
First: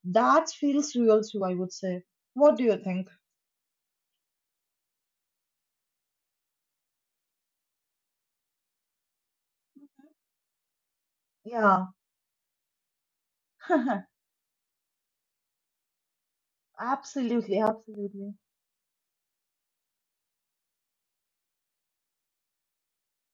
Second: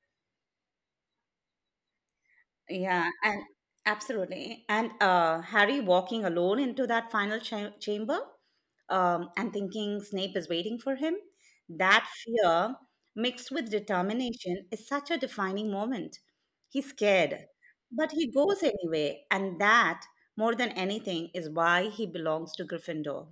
S2: that feels real too, I would say. What do you
S1: Yeah,
S2: think?
S1: and absolutely. And uh, Harry walking alone into that final cha- chamber um, and thinking Snape is waiting for him,
S2: Yeah,
S1: that fear mixed with determination is such a defining moment. He's scared,
S2: absolutely,
S1: but he
S2: absolutely.
S1: goes anyway. And that, more than anything, is why he belongs to Gryffindor.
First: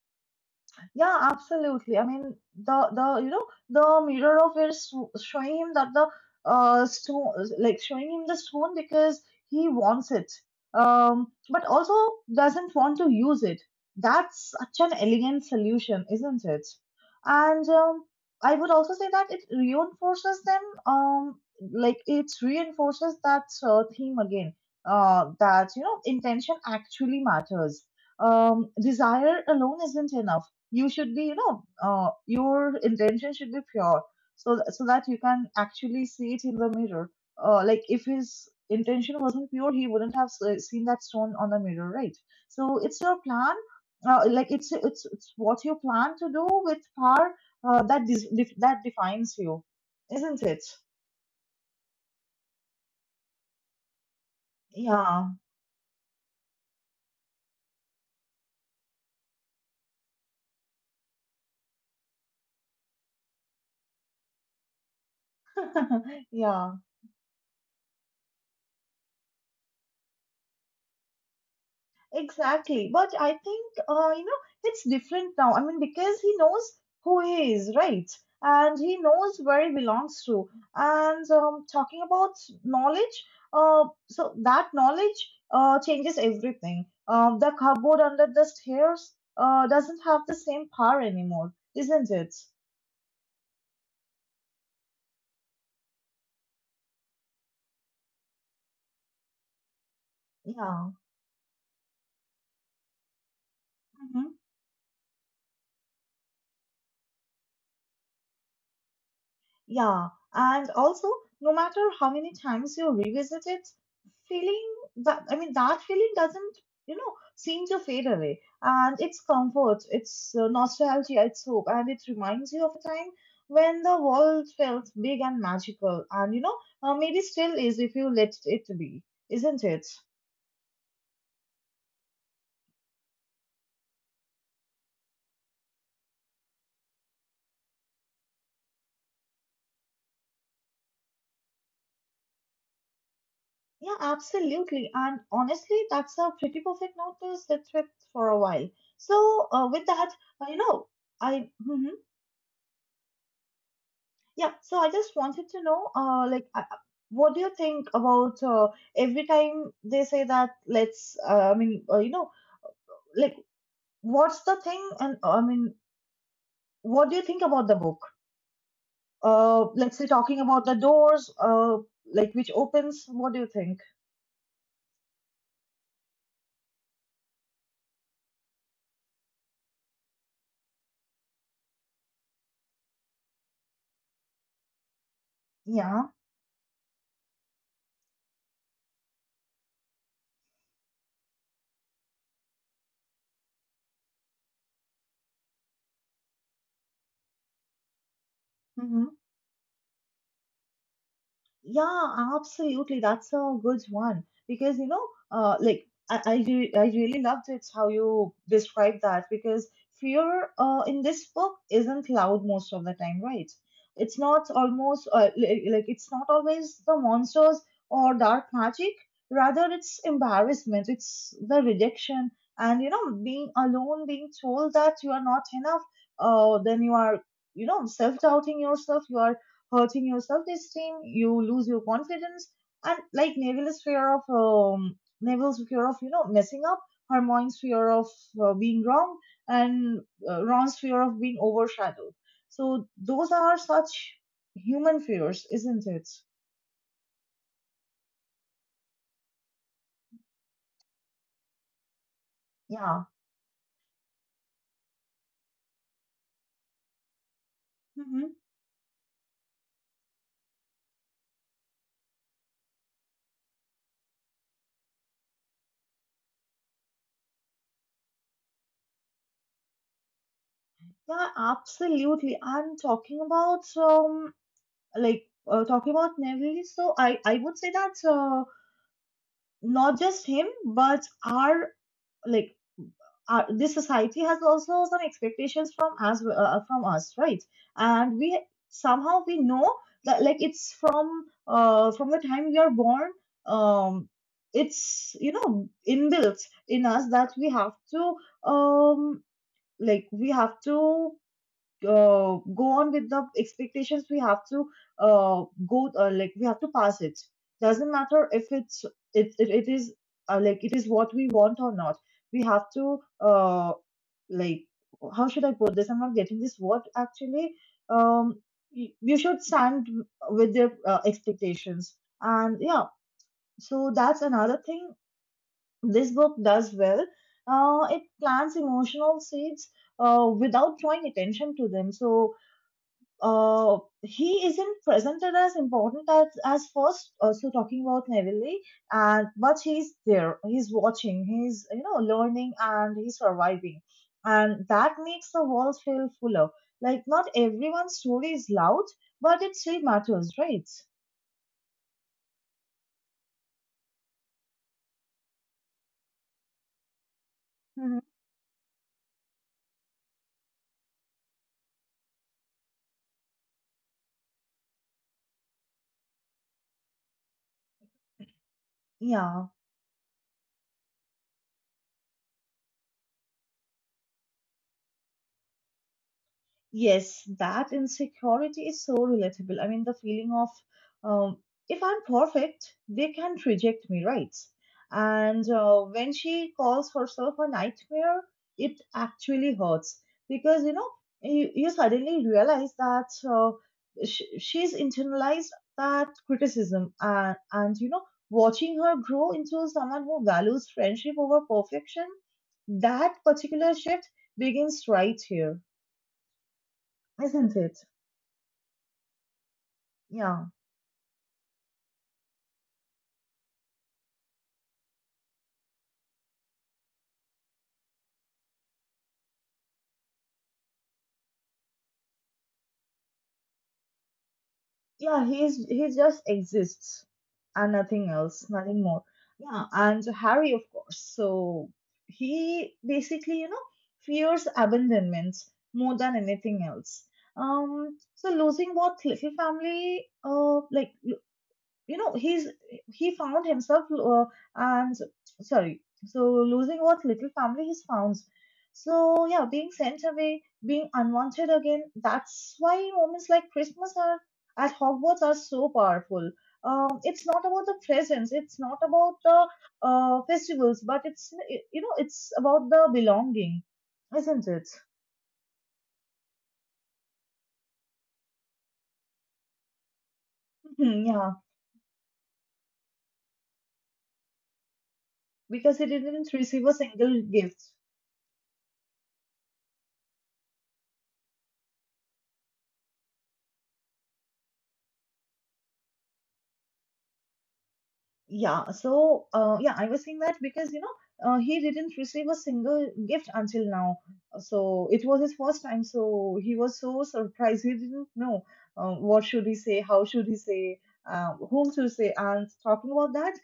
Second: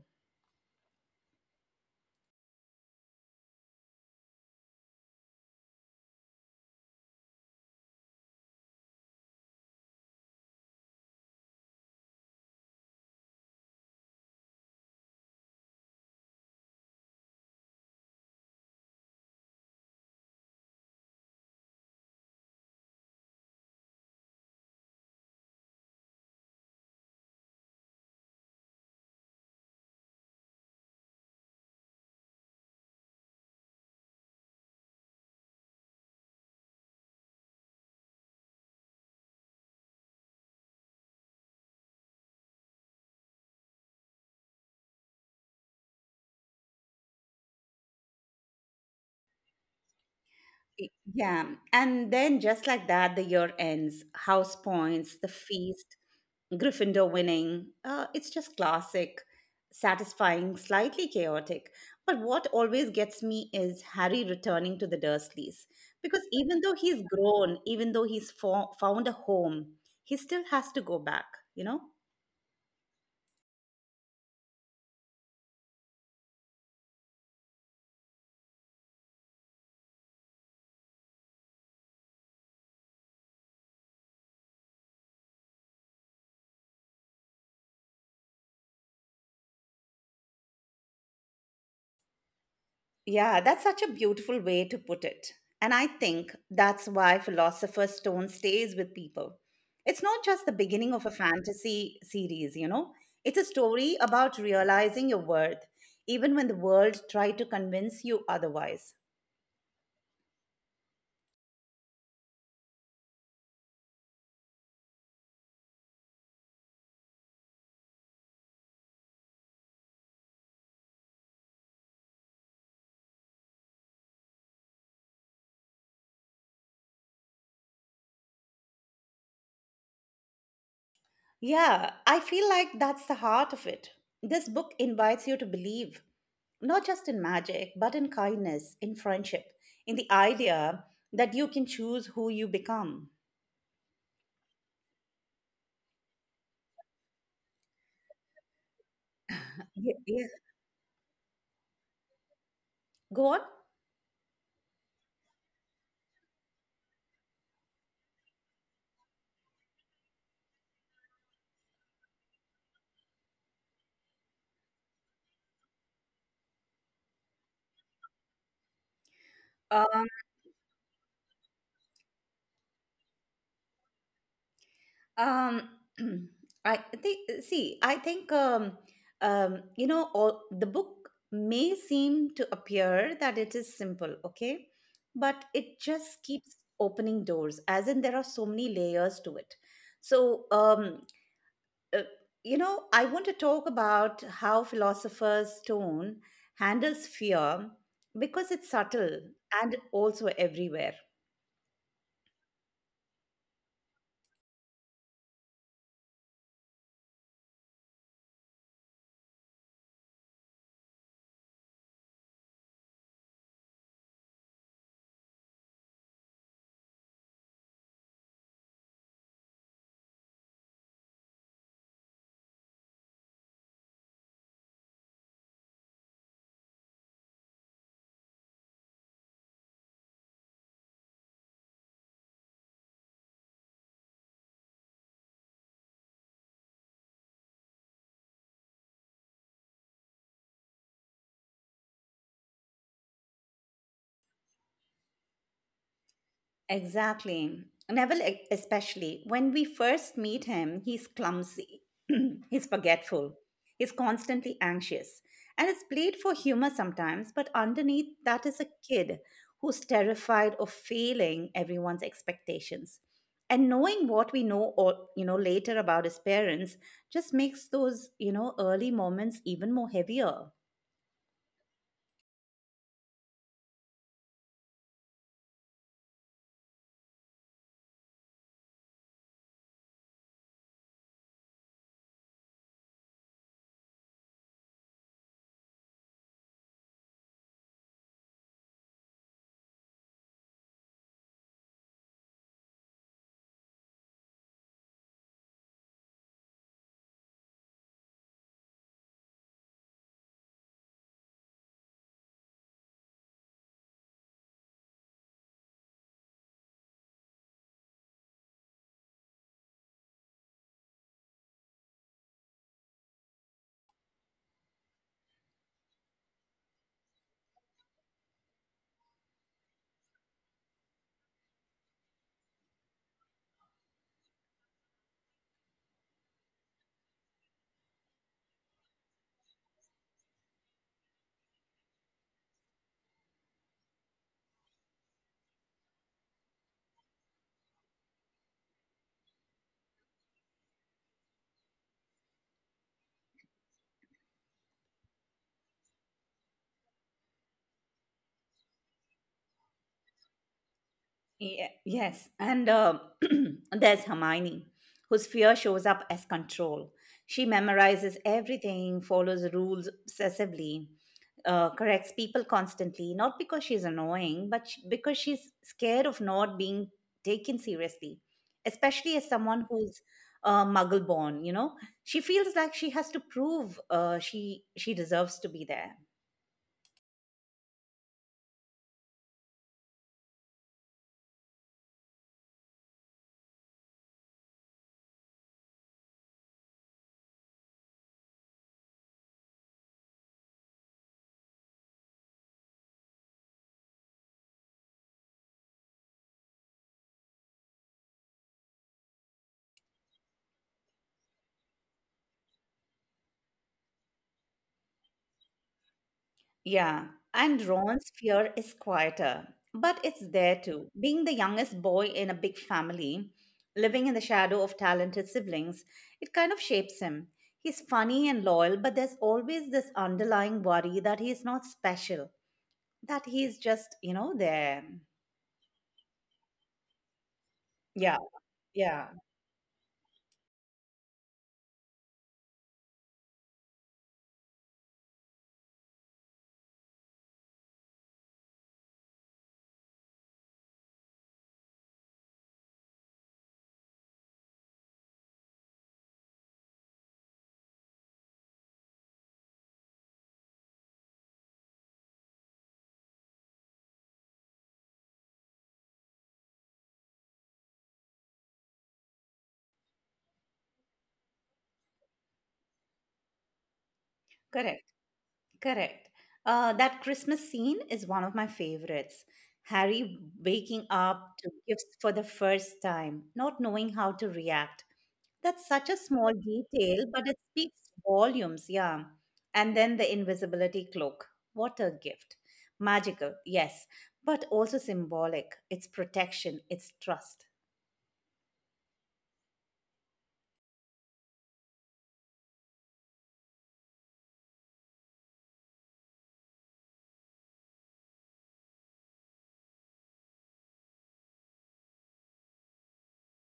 S2: Yeah, absolutely. I mean, the the you know the mirror of it is so, showing him that the uh stone, like showing him the stone because he wants it, um, but also doesn't want to use it. That's such an elegant solution, isn't it? And um, I would also say that it reinforces them. Um, like it reinforces that uh, theme again. Uh, that you know intention actually matters, um, desire alone isn't enough. You should be, you know, uh, your intention should be pure, so th- so that you can actually see it in the mirror. Uh, like if his intention wasn't pure, he wouldn't have s- seen that stone on the mirror, right? So it's your plan, uh, like it's, it's it's what you plan to do with power, uh, that dis- def- that defines you, isn't it?
S1: Yeah, and then just like that, the year ends. House points,
S2: Yeah.
S1: the feast, Gryffindor winning. Uh, it's just classic, satisfying, slightly chaotic. But what always gets me is Harry returning to the Dursleys. Because even
S2: Yeah.
S1: though he's grown, even though he's fo- found a home, he still has to go back, you know?
S2: Exactly. But I think, uh, you know, it's different now. I mean, because he knows who he is, right? And he knows where he belongs to. And um, talking about knowledge, uh, so that knowledge uh, changes everything. Um, the cupboard under the stairs uh, doesn't have the same power anymore, isn't it?
S1: Yeah, that's such a beautiful way to put it. And I think that's why Philosopher's Stone stays with people. It's not just the
S2: Yeah.
S1: beginning of a fantasy series, you know, it's a story
S2: Mm-hmm.
S1: about realizing your worth, even when the world tried to convince you otherwise.
S2: Yeah, and also, no matter how many times you revisit it, feeling that, I mean that feeling doesn't, you know, seem to fade away, and it's comfort, it's uh, nostalgia, it's hope, and it reminds you of a time when the world felt big and magical, and you know uh, maybe still is, if you let it be, isn't it?
S1: Yeah, I feel like that's the heart of it. This book invites you to believe, not just in magic, but in kindness, in friendship, in the idea that you can choose who you become.
S2: Yeah, absolutely, and honestly, that's a pretty perfect note to sit with for a while. So, uh, with
S1: Ye-
S2: that,
S1: Yeah.
S2: uh, you know, I.
S1: Go on.
S2: Yeah, so I just wanted to know, uh, like, uh, uh, what do you think about uh, every time they say that let's, uh, I mean, uh, you know, like, what's the thing, and uh, I mean, what do you think about the book? Uh, let's say
S1: Um,
S2: talking about the doors, uh, like which opens. What do you think?
S1: um, I think, uh, see, I think, um, um, you know, all, the book may seem to appear that it is simple, okay? But it
S2: Yeah.
S1: just keeps opening doors, as in there are so many layers to it. So, um, uh, you know, I want to talk about how philosopher's Stone handles fear because it's
S2: Mm-hmm.
S1: subtle and also everywhere.
S2: Yeah, absolutely. That's a good one, because you know, uh, like I, I, re- I really loved it how you described that, because fear, uh, in this book isn't loud most of the time, right? It's not almost uh, li- like it's not always the monsters or dark magic. Rather, it's embarrassment, it's the rejection, and you know, being alone, being told that you are not enough, uh, then you are, you know, self-doubting yourself, you are hurting your self-esteem, you lose your confidence, and like Neville's fear of um, Neville's fear of, you know, messing up, Hermione's fear of uh, being wrong, and uh, Ron's fear of being overshadowed. So those are such human fears, isn't it?
S1: Exactly. Neville, e- especially when we first meet him, he's clumsy, he's
S2: Yeah.
S1: forgetful, he's constantly anxious. And it's played for humor sometimes, but underneath
S2: Hmm.
S1: that is a kid who's terrified of failing everyone's expectations. And knowing what we know or you know later about his parents just makes those, you know, early moments even more heavier.
S2: Yeah, absolutely. I'm talking about um like uh, talking about Neville. So I I would say that uh, not just him, but our, like, uh, this society has also some expectations from us uh, uh, from us, right? And we, somehow we know that, like it's from uh, from the time we are born, um it's you know inbuilt in us that we have to um like we have to uh, go on with the expectations. We have to uh, go uh, like we have to pass it, doesn't matter if it's it it, it is uh, like it is what we want or not. We have to uh, like, how should I put this, I'm not getting this word actually. um y- you should stand with their uh, expectations. And yeah, so that's another thing this book does well. Uh, it plants emotional seeds uh, without drawing attention to them. So uh, he isn't presented as important as, as first. Uh, so talking about Neville, and but he's there. He's watching. He's, you know, learning, and he's surviving, and that makes the world feel fuller. Like not everyone's story is loud, but it still matters, right?
S1: Ye- Yes, and uh, there's Hermione, whose fear shows up as control. She
S2: Mhm.
S1: memorizes everything, follows rules obsessively, uh, corrects people constantly, not because she's annoying, but sh- because she's scared of not being taken seriously, especially as
S2: Yeah.
S1: someone who's uh, muggle born, you know? She feels like she has to prove uh, she she deserves to be there.
S2: Yes, that insecurity is so relatable. I mean, the feeling of, um, if I'm perfect, they can't reject me, right? And uh, when she calls herself a nightmare, it actually hurts because you know you, you suddenly realize that uh, sh- she's internalized that criticism, and and you know, watching her grow into someone who values friendship over perfection, that particular shift begins right here,
S1: Yeah,
S2: isn't
S1: and
S2: it?
S1: Ron's fear is quieter, but it's
S2: Yeah,
S1: there too. Being the youngest boy in a big family, living in the shadow of talented siblings, it kind of shapes him. He's funny and loyal, but there's always this underlying worry that he's not special, that he's just, you know, there.
S2: yeah, he's he just exists, and nothing
S1: Yeah,
S2: else, nothing more.
S1: yeah,
S2: Yeah, and Harry, of course. So he basically, you know, fears abandonment more than anything else. Um, so losing what little family, uh, like you know he's he found himself, uh, and sorry so losing what little family he's found. So yeah, being sent away, being unwanted again, that's why moments like Christmas are at Hogwarts are so powerful. Um, it's not about the presents, it's not about the uh, festivals, but it's, you know, it's about the belonging, isn't it?
S1: correct, correct. Uh, that Christmas scene is one of my favorites. Harry waking up
S2: Yeah,
S1: to gifts for the first time, not knowing how to react. That's
S2: because
S1: such
S2: he
S1: a small
S2: didn't receive a
S1: detail,
S2: single
S1: but it
S2: gift.
S1: speaks volumes, yeah. And then the invisibility cloak. What a gift. Magical, yes, but also symbolic. It's protection, it's trust.
S2: Yeah, so uh, yeah, I was saying that because you know uh, he didn't receive a single gift until now. Uh, So it was his first time, so he was so surprised. He didn't know uh, what should he say, how should he say, uh, whom to say. And talking about that,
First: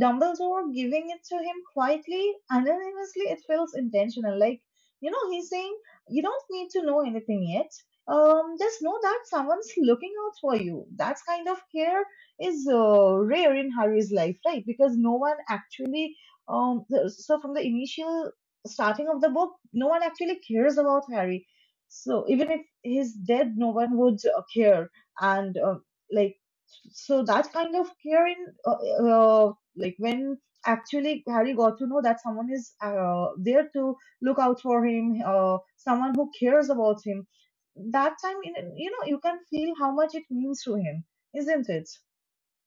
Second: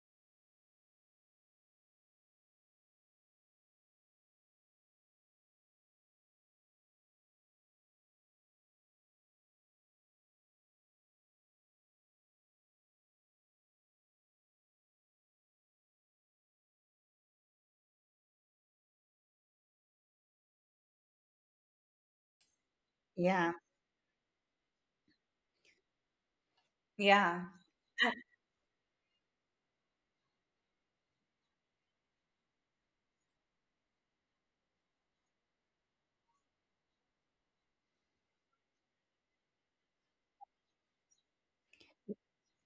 S2: Dumbledore giving it to him quietly, anonymously. It feels intentional, like you know he's saying you don't need to know anything yet. Um, just know that someone's looking out for you. That's kind of care is uh, rare in Harry's life, right? Because no one actually, um, the- so from the initial starting of the book, no one actually cares about Harry. So even if he's
S1: Yeah,
S2: dead, no one would uh, care. And uh, like, so
S1: yeah.
S2: that kind of care in, uh, uh, like when actually Harry got to know that someone is uh, there to look out for him, uh, someone who cares about him. That time, in- you know, you can feel how much it means to him, isn't it?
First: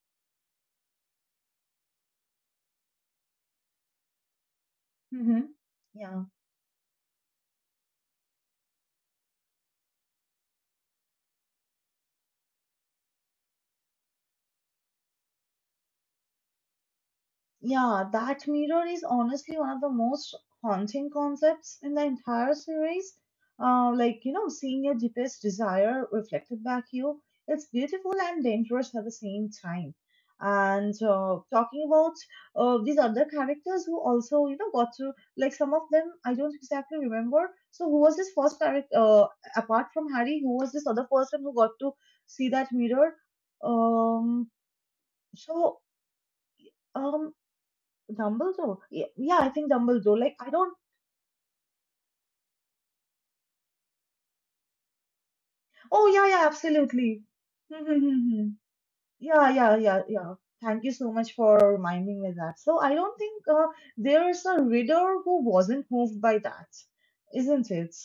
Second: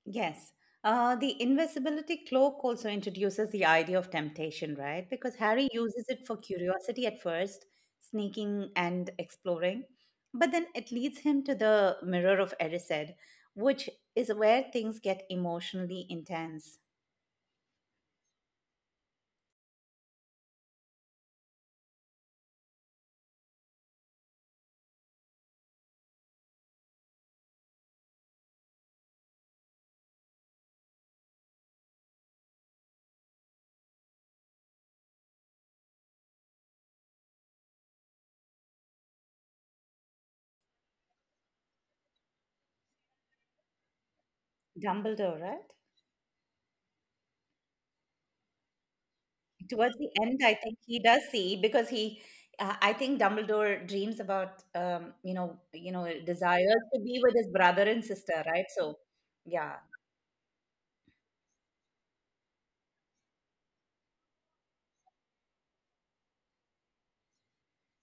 S1: Yes. Uh, the invisibility cloak also introduces the idea of temptation, right? Because
S2: Hmm.
S1: Harry uses
S2: Yeah,
S1: it for curiosity at first, sneaking and exploring. But then it leads him to the mirror of Erised, which is where things get emotionally intense.
S2: yeah, that mirror is honestly one of the most haunting concepts in the entire series. Uh, like, you know, seeing your deepest desire reflected back you, it's beautiful and dangerous at the same time. And uh, talking about uh, these other characters who also, you know, got to, like, some of them I don't exactly remember. So, who was this first character, uh, apart from Harry, who was this other person who got to see that mirror? Um,
S1: Dumbledore, right?
S2: so. Um, Dumbledore? Y- Yeah, I think
S1: Towards the
S2: Dumbledore. Like,
S1: end,
S2: I
S1: I
S2: don't.
S1: think he does see because he, uh, I think Dumbledore dreams about, um, you know, you
S2: Oh,
S1: know,
S2: yeah, yeah,
S1: desires to be
S2: absolutely.
S1: with his brother
S2: Hmm, hmm,
S1: and
S2: hmm,
S1: sister,
S2: hmm.
S1: right? So,
S2: Yeah, yeah,
S1: yeah,
S2: yeah, yeah. Thank you so much for reminding me that. So, I don't think uh, there's a reader who wasn't moved by that, isn't it?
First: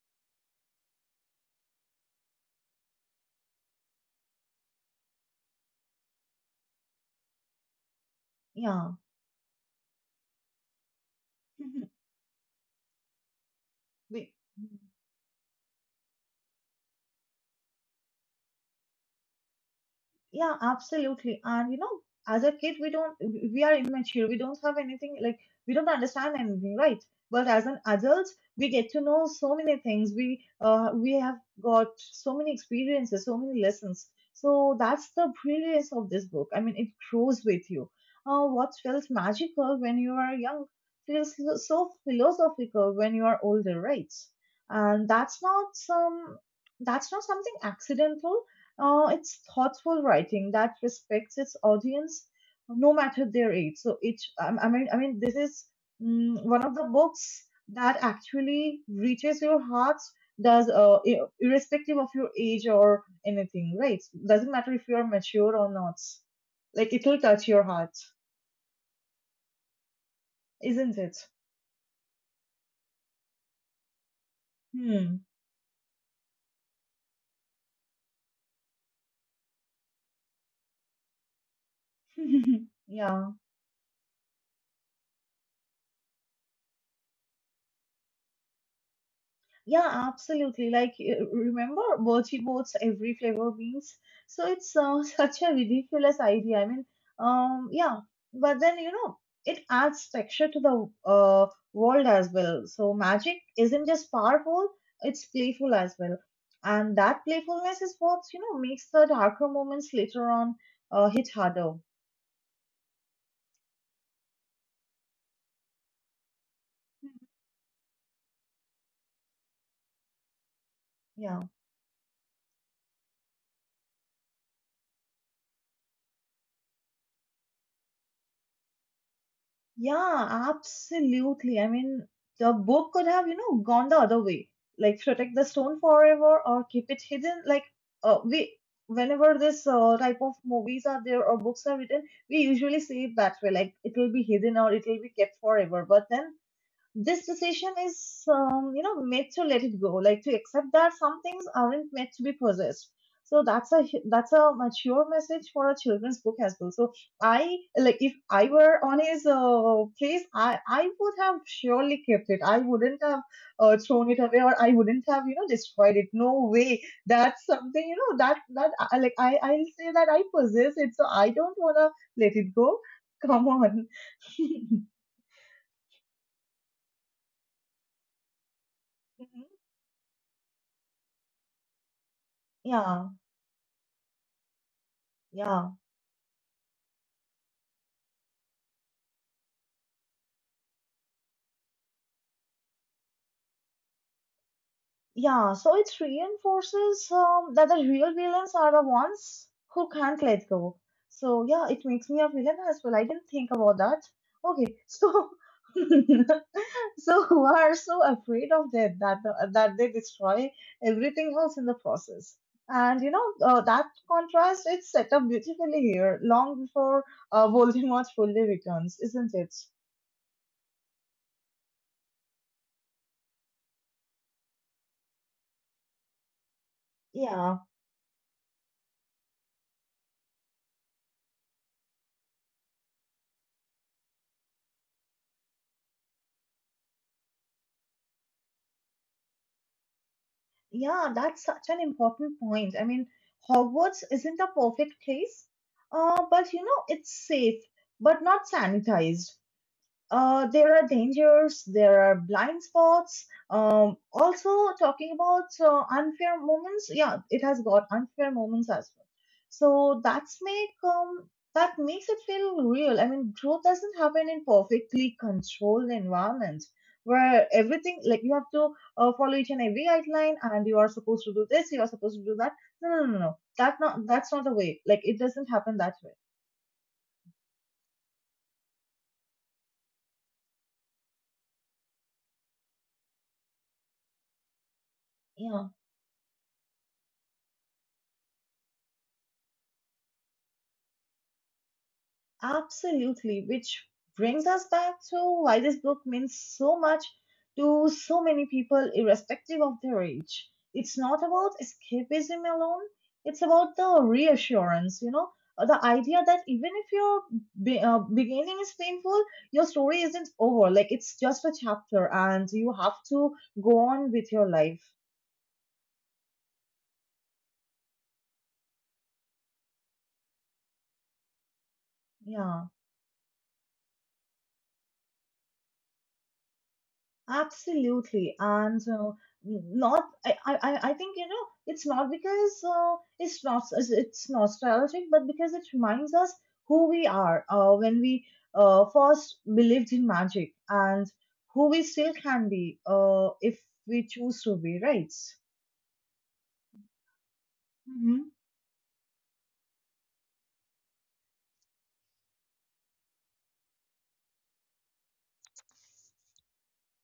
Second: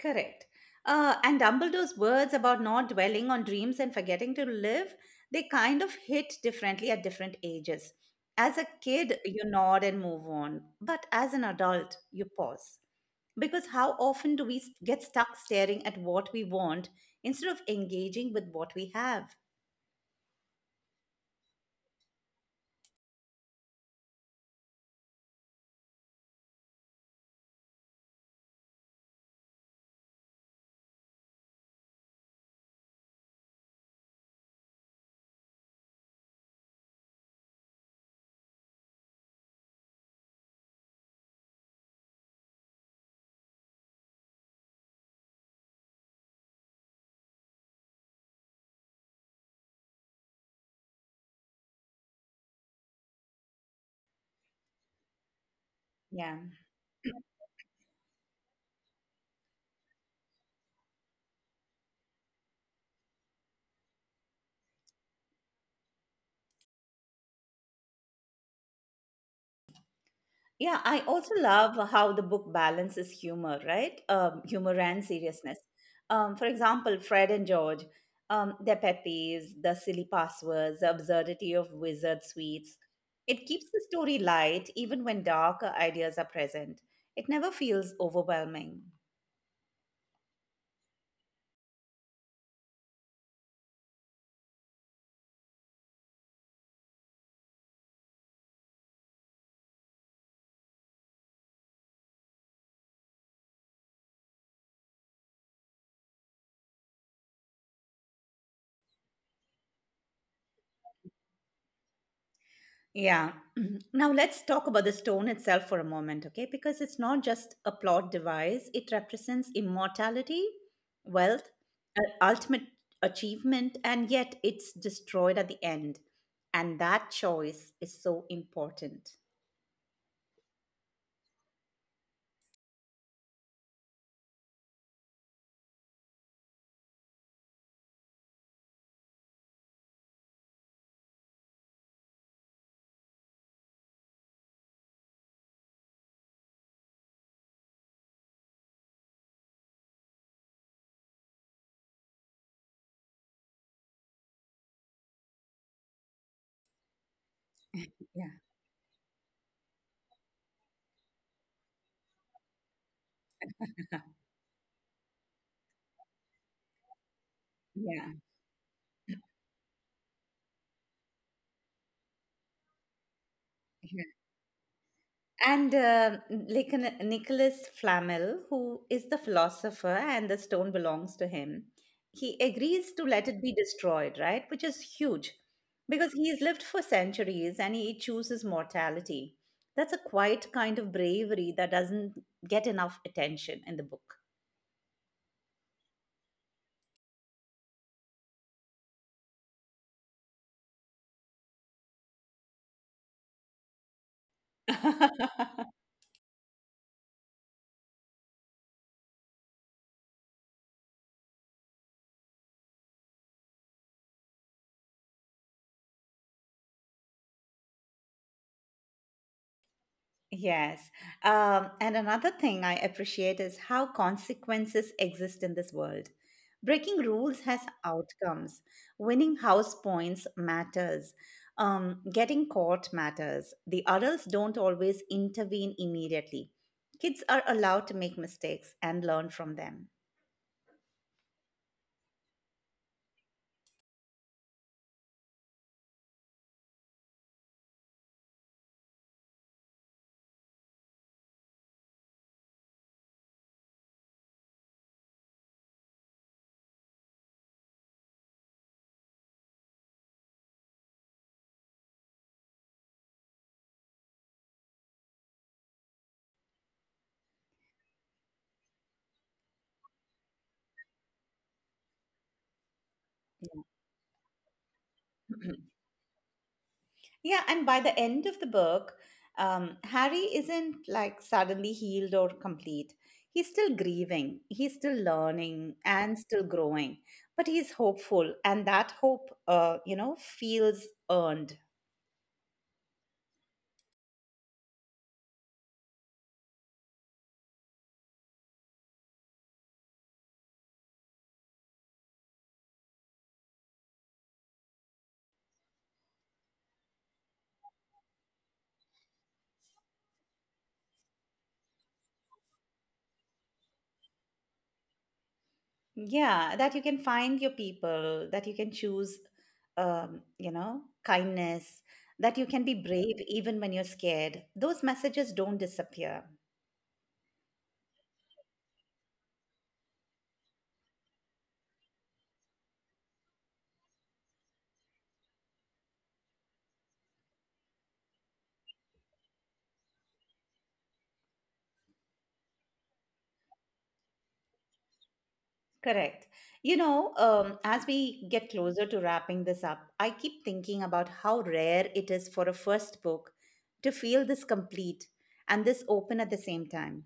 S1: correct. Uh, and Dumbledore's words about not dwelling on dreams and forgetting to live, they kind of hit differently at different ages. As a
S2: Yeah.
S1: kid, you nod and move on, but as an
S2: Mhm.
S1: adult, you pause. Because how often do we s- get stuck staring at what we want instead of engaging with what we have?
S2: Yeah, absolutely. And you know, as a kid, we don't, we are immature. We don't have anything, like, we don't understand anything, right? But as an adult, we get to know so many things. We, uh, we have got so many experiences, so many lessons. So that's the brilliance of this book. I mean, it grows with you. Uh, what felt magical when you are young feels so so philosophical when you are older, right? And that's not some, that's not something accidental, uh, it's thoughtful writing that respects its audience, no matter their age. So it, I I mean, I mean, this is
S1: Yeah.
S2: mm, one of the books that actually reaches your heart, does uh, i- irrespective of your age or anything, right? Doesn't matter if you are mature or not. Like it will touch your heart,
S1: Yeah, I
S2: isn't it?
S1: also love how the book balances humor, right? Um, humor and
S2: Hmm.
S1: seriousness. Um, for example, Fred and George, um, their pet peeves, the silly passwords, the absurdity of wizard sweets.
S2: Yeah.
S1: It keeps the story light even when darker ideas are present. It never feels overwhelming.
S2: Yeah, absolutely. Like, uh, remember Bocce Boat's every flavor beans? So it's uh, such a ridiculous idea. I mean, um, yeah, but then you know, it adds texture to the uh, world as well. So magic isn't just powerful; it's playful as well, and that playfulness is what you know makes the darker moments later on uh, hit harder.
S1: Yeah. Mhm. Now let's talk about the stone itself for a moment, okay? Because it's not just a plot device, it represents immortality,
S2: Yeah.
S1: wealth, uh, ultimate achievement, and yet it's destroyed at the end. And that choice is so important.
S2: Yeah, absolutely. I mean, the book could have, you know, gone the other way, like protect the stone forever or keep it hidden. Like, uh, we, whenever this uh, type of movies are there or books are written, we usually say it that way, like it will be hidden or it will be kept forever. But then this decision is um, you know made to let it go, like to accept that some things aren't meant to be possessed. So that's a hu- that's a mature message for a children's book as well. So I like, if
S1: Yeah.
S2: I were on his uh, case, i i would have surely kept it. I wouldn't have uh, thrown it away, or I wouldn't have you know destroyed it. No way. That's something you
S1: Yeah.
S2: know that that I, like i i'll say that I possess it, so I don't want to let it go. Come on.
S1: And uh, like a Nicholas Flamel, who is the philosopher, and the stone belongs to him, he agrees to
S2: Yeah,
S1: let it be destroyed, right? Which is huge
S2: yeah.
S1: because he's lived for centuries and he chooses mortality. That's a quiet kind of bravery that doesn't get enough attention in the book.
S2: Yeah, so it reinforces um, that the real villains are the ones who can't let go. So yeah, it makes me a villain as well. I didn't think about that. Okay, so so who are so afraid of death that that they destroy everything else in the process. And you know uh, that contrast is set up beautifully here, long before uh, Voldemort fully returns, isn't it?
S1: Yes. Um, and another thing I appreciate is how consequences exist in this world. Breaking rules has
S2: Yeah.
S1: outcomes. Winning house points matters. Um, getting caught matters. The adults don't always intervene immediately. Kids are allowed to make mistakes and learn from them.
S2: Yeah, that's such an important point. I mean, Hogwarts isn't a perfect place, uh, but you know, it's safe, but not sanitized. Uh, there are dangers, there are blind spots. Um, also, talking about uh, unfair moments, yeah, it has got unfair moments as well. So that's make um, that makes it feel real. I mean, growth doesn't happen in perfectly controlled environment where everything, like you have to uh, follow each and every guideline, and you are supposed to do this, you are supposed to do that. No, no, no, no, no. That not that's not the way. Like it doesn't
S1: Yeah.
S2: happen that
S1: Yeah, and by the end of the book, um, Harry isn't like suddenly healed or complete. He's still grieving, he's still
S2: way.
S1: learning and still growing, but he's hopeful, and that hope, uh, you know, feels earned.
S2: Absolutely, which brings us back to why this book means so much to so many people, irrespective of their age. It's not about escapism alone, it's about the reassurance, you know, uh, the idea that even if your be- uh, beginning is painful, your story isn't over. Like, it's just a chapter, and you have to go on with your life.
S1: Yeah, that you can find your people, that you can choose, um, you know, kindness, that you can
S2: Yeah.
S1: be brave even when you're scared. Those messages don't disappear.
S2: Absolutely, and uh, not. I, I, I I think you know it's not because uh, it's not it's it's nostalgic, but because it reminds us who we are uh, when we uh, first believed in magic, and who we still can be uh, if we choose to be, right?
S1: Correct. You know, um, as we
S2: Hmm.
S1: get closer to wrapping this up, I keep thinking about how rare it is for a first book to feel this complete and this open at the same time.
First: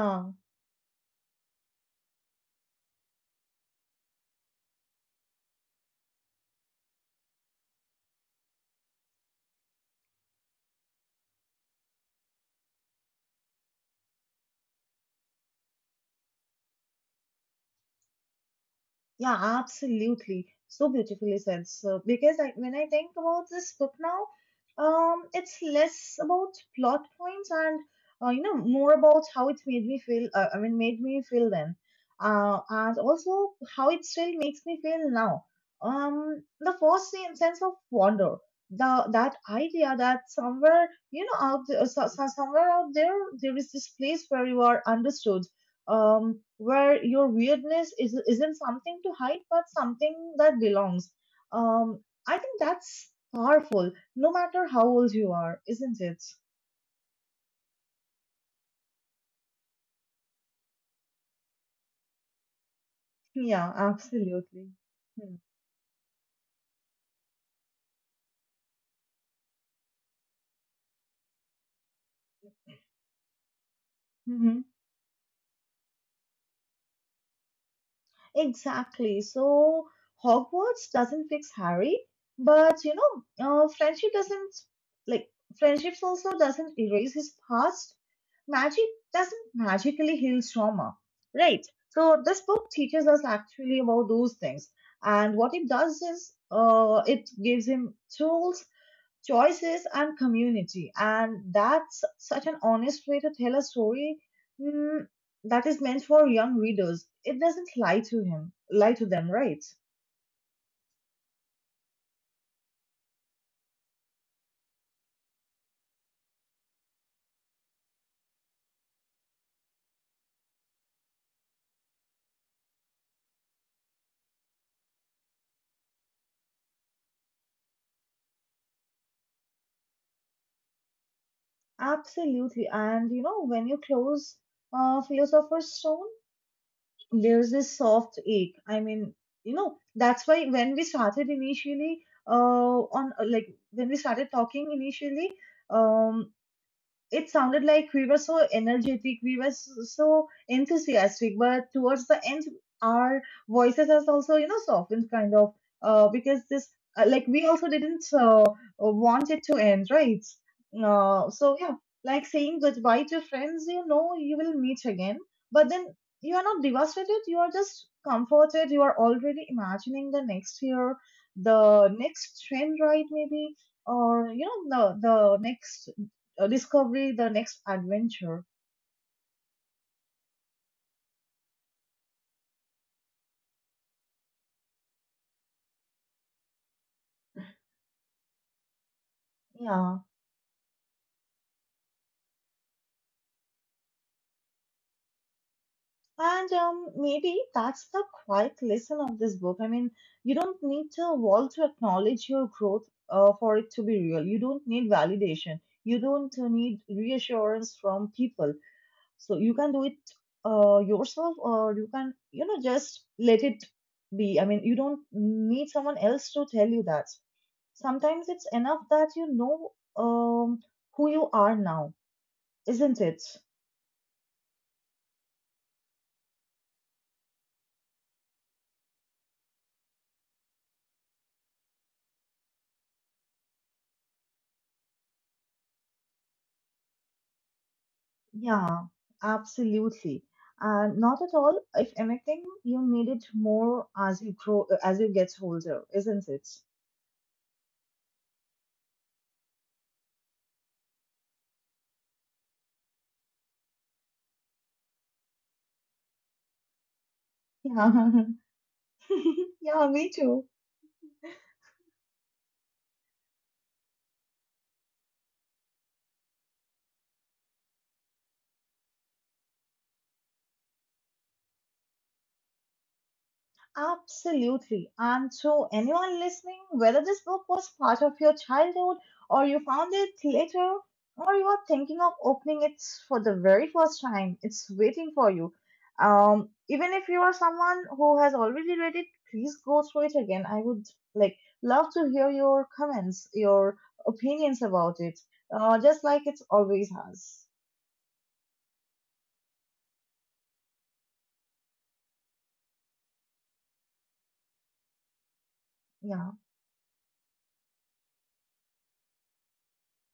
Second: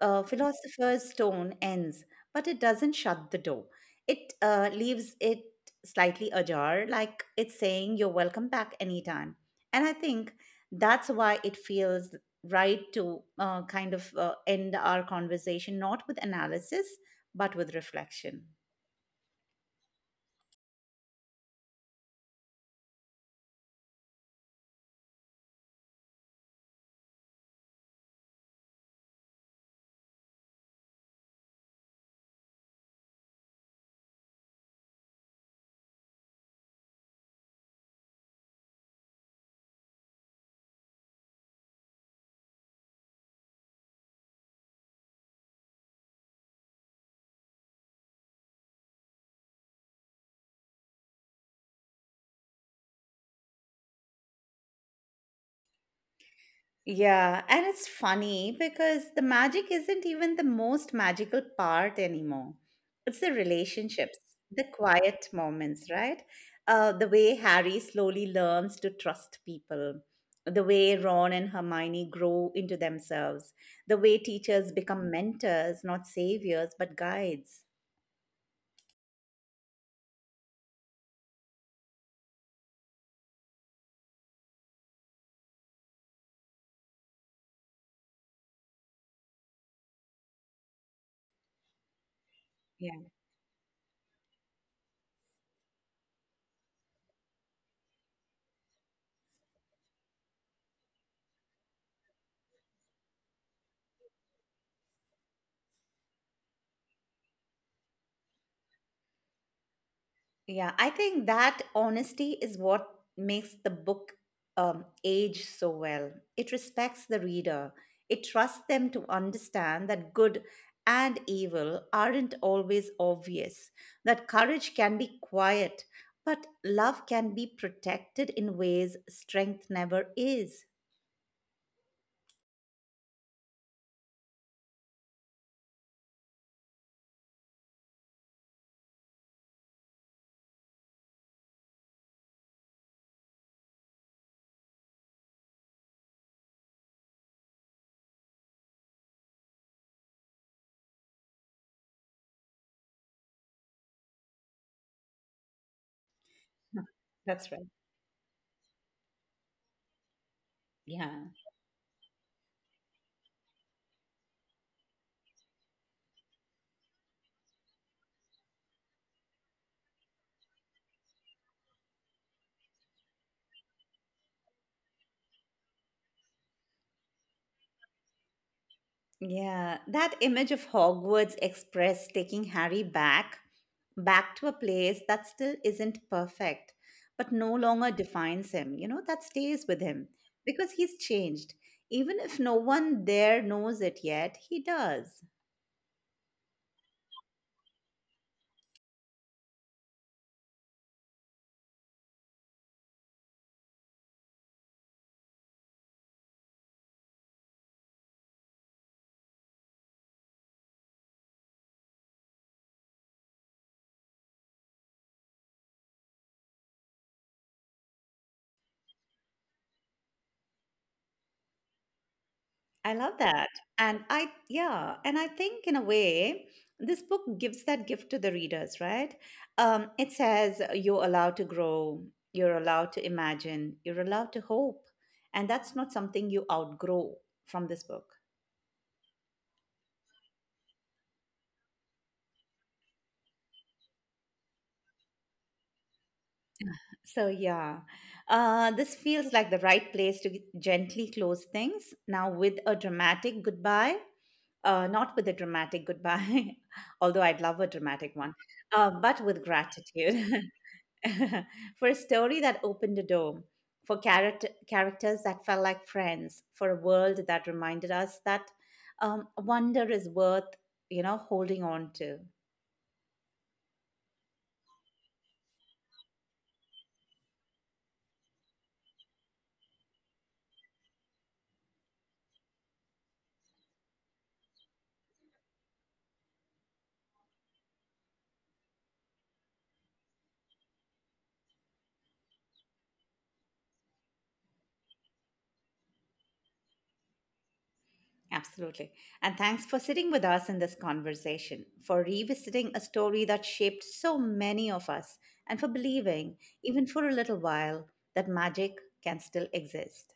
S1: uh, Philosopher's tone ends, but it doesn't shut the door. It uh, leaves it slightly ajar, like it's saying, "You're welcome back anytime." And I think that's why it feels right to uh, kind of uh, end our conversation, not with analysis, but with reflection.
S2: Yeah, absolutely. So beautifully said. So, because I, when I think about this book now, um, it's less about plot points and uh, you know more about how it made me feel. Uh, I mean, made me feel then, uh, and also how it still makes me feel now. Um, the first sen- sense of wonder, the that idea that somewhere you know out there, so, so- somewhere out there there is this place where you are understood, um, where your weirdness is isn't something to hide, but something that belongs. Um, I think that's powerful, no matter how old you are, isn't it?
S1: Yeah, and it's funny because the magic isn't even the most magical part anymore. It's the
S2: Yeah,
S1: relationships, the
S2: absolutely.
S1: quiet
S2: Hmm.
S1: moments, right? Uh, the way Harry slowly learns to trust people, the way Ron and Hermione grow into themselves, the way
S2: Mm-hmm.
S1: teachers become mentors, not saviors, but guides.
S2: Exactly. So Hogwarts doesn't fix Harry, but you know, uh, friendship doesn't like friendships also doesn't erase his past. Magic doesn't magically heal trauma, right? So this book teaches us actually about those things, and what it does is, uh, it gives him tools, choices and community, and that's such an honest way to tell a story mm, that is meant for young readers. It doesn't lie to him lie to them, right?
S1: Yeah, I think that honesty is what makes the book um, age so well. It respects the reader, it trusts them to understand that good and evil aren't always obvious, that courage can be quiet, but love can be protected in ways strength never is.
S2: Absolutely. And you know when you close uh, philosopher's stone, there's this soft ache. I mean, you know, that's why when we started initially, uh, on like when we started talking initially, um, it sounded like we were so energetic, we were s- so enthusiastic, but towards the end, our voices has also, you know, softened kind of, uh, because this, uh, like, we
S1: That's right.
S2: also didn't uh, want it to end, right?
S1: Yeah.
S2: Uh, so yeah, like saying goodbye to friends, you know, you will meet again, but then you are not devastated. You are just comforted. You are already imagining the next year, the next train ride, maybe, or you know, the the next uh, discovery, the next adventure.
S1: Yeah, that image of Hogwarts Express taking Harry back, back to a place that still isn't perfect, but no longer defines him, you know, that stays with
S2: Yeah.
S1: him because he's changed. Even if no one there knows it yet, he does.
S2: And um, maybe that's the quiet lesson of this book. I mean, you don't need to wall to acknowledge your growth uh, for it to be real. You don't need validation. You don't uh, need reassurance from people. So you can do it uh, yourself, or you can, you know, just let it be. I mean, you don't need someone else to tell you that. Sometimes it's enough that you know um, who you are now,
S1: I
S2: isn't
S1: love
S2: it?
S1: that. And I, yeah, and I think in a way, this book gives that gift to the readers, right? Um, it says uh, you're allowed to grow, you're allowed to imagine, you're allowed to hope. And that's not something you outgrow from this book.
S2: Yeah, absolutely. And not at all. If anything, you need it more as you grow, as you get older, isn't it?
S1: So, yeah, uh, this feels like the right place to g- gently close things now with a dramatic goodbye. Uh, not with a dramatic goodbye, although I'd love a dramatic
S2: Yeah.
S1: one, uh, but with
S2: Yeah, me
S1: gratitude.
S2: too.
S1: for a story that opened a door, for character, characters that felt like friends, for a world that reminded us that um, wonder is worth, you know, holding on to.
S2: Absolutely. And so, anyone listening, whether this book was part of your childhood or you found it later or you are thinking of opening it for the very first time, it's waiting for you. Um, even if you are someone who has already read it, please go through it again. I would like love to hear your comments, your opinions about it, uh, just like it always has.
S1: Absolutely. And thanks for sitting with us in this conversation, for revisiting a story that shaped so many of us, and for
S2: Yeah.
S1: believing, even for a little while, that magic can still exist.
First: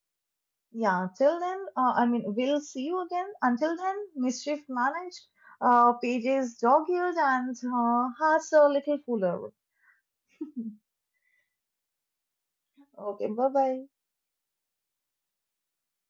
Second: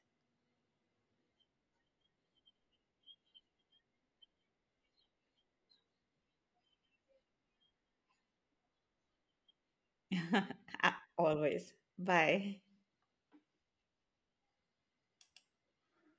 S2: Yeah, till then, uh, I mean, we'll see you again. Until then, mischief managed, uh, Paige's dog eared, and uh, hearts a little fuller.
S1: Always. Bye.
S2: Okay, bye bye.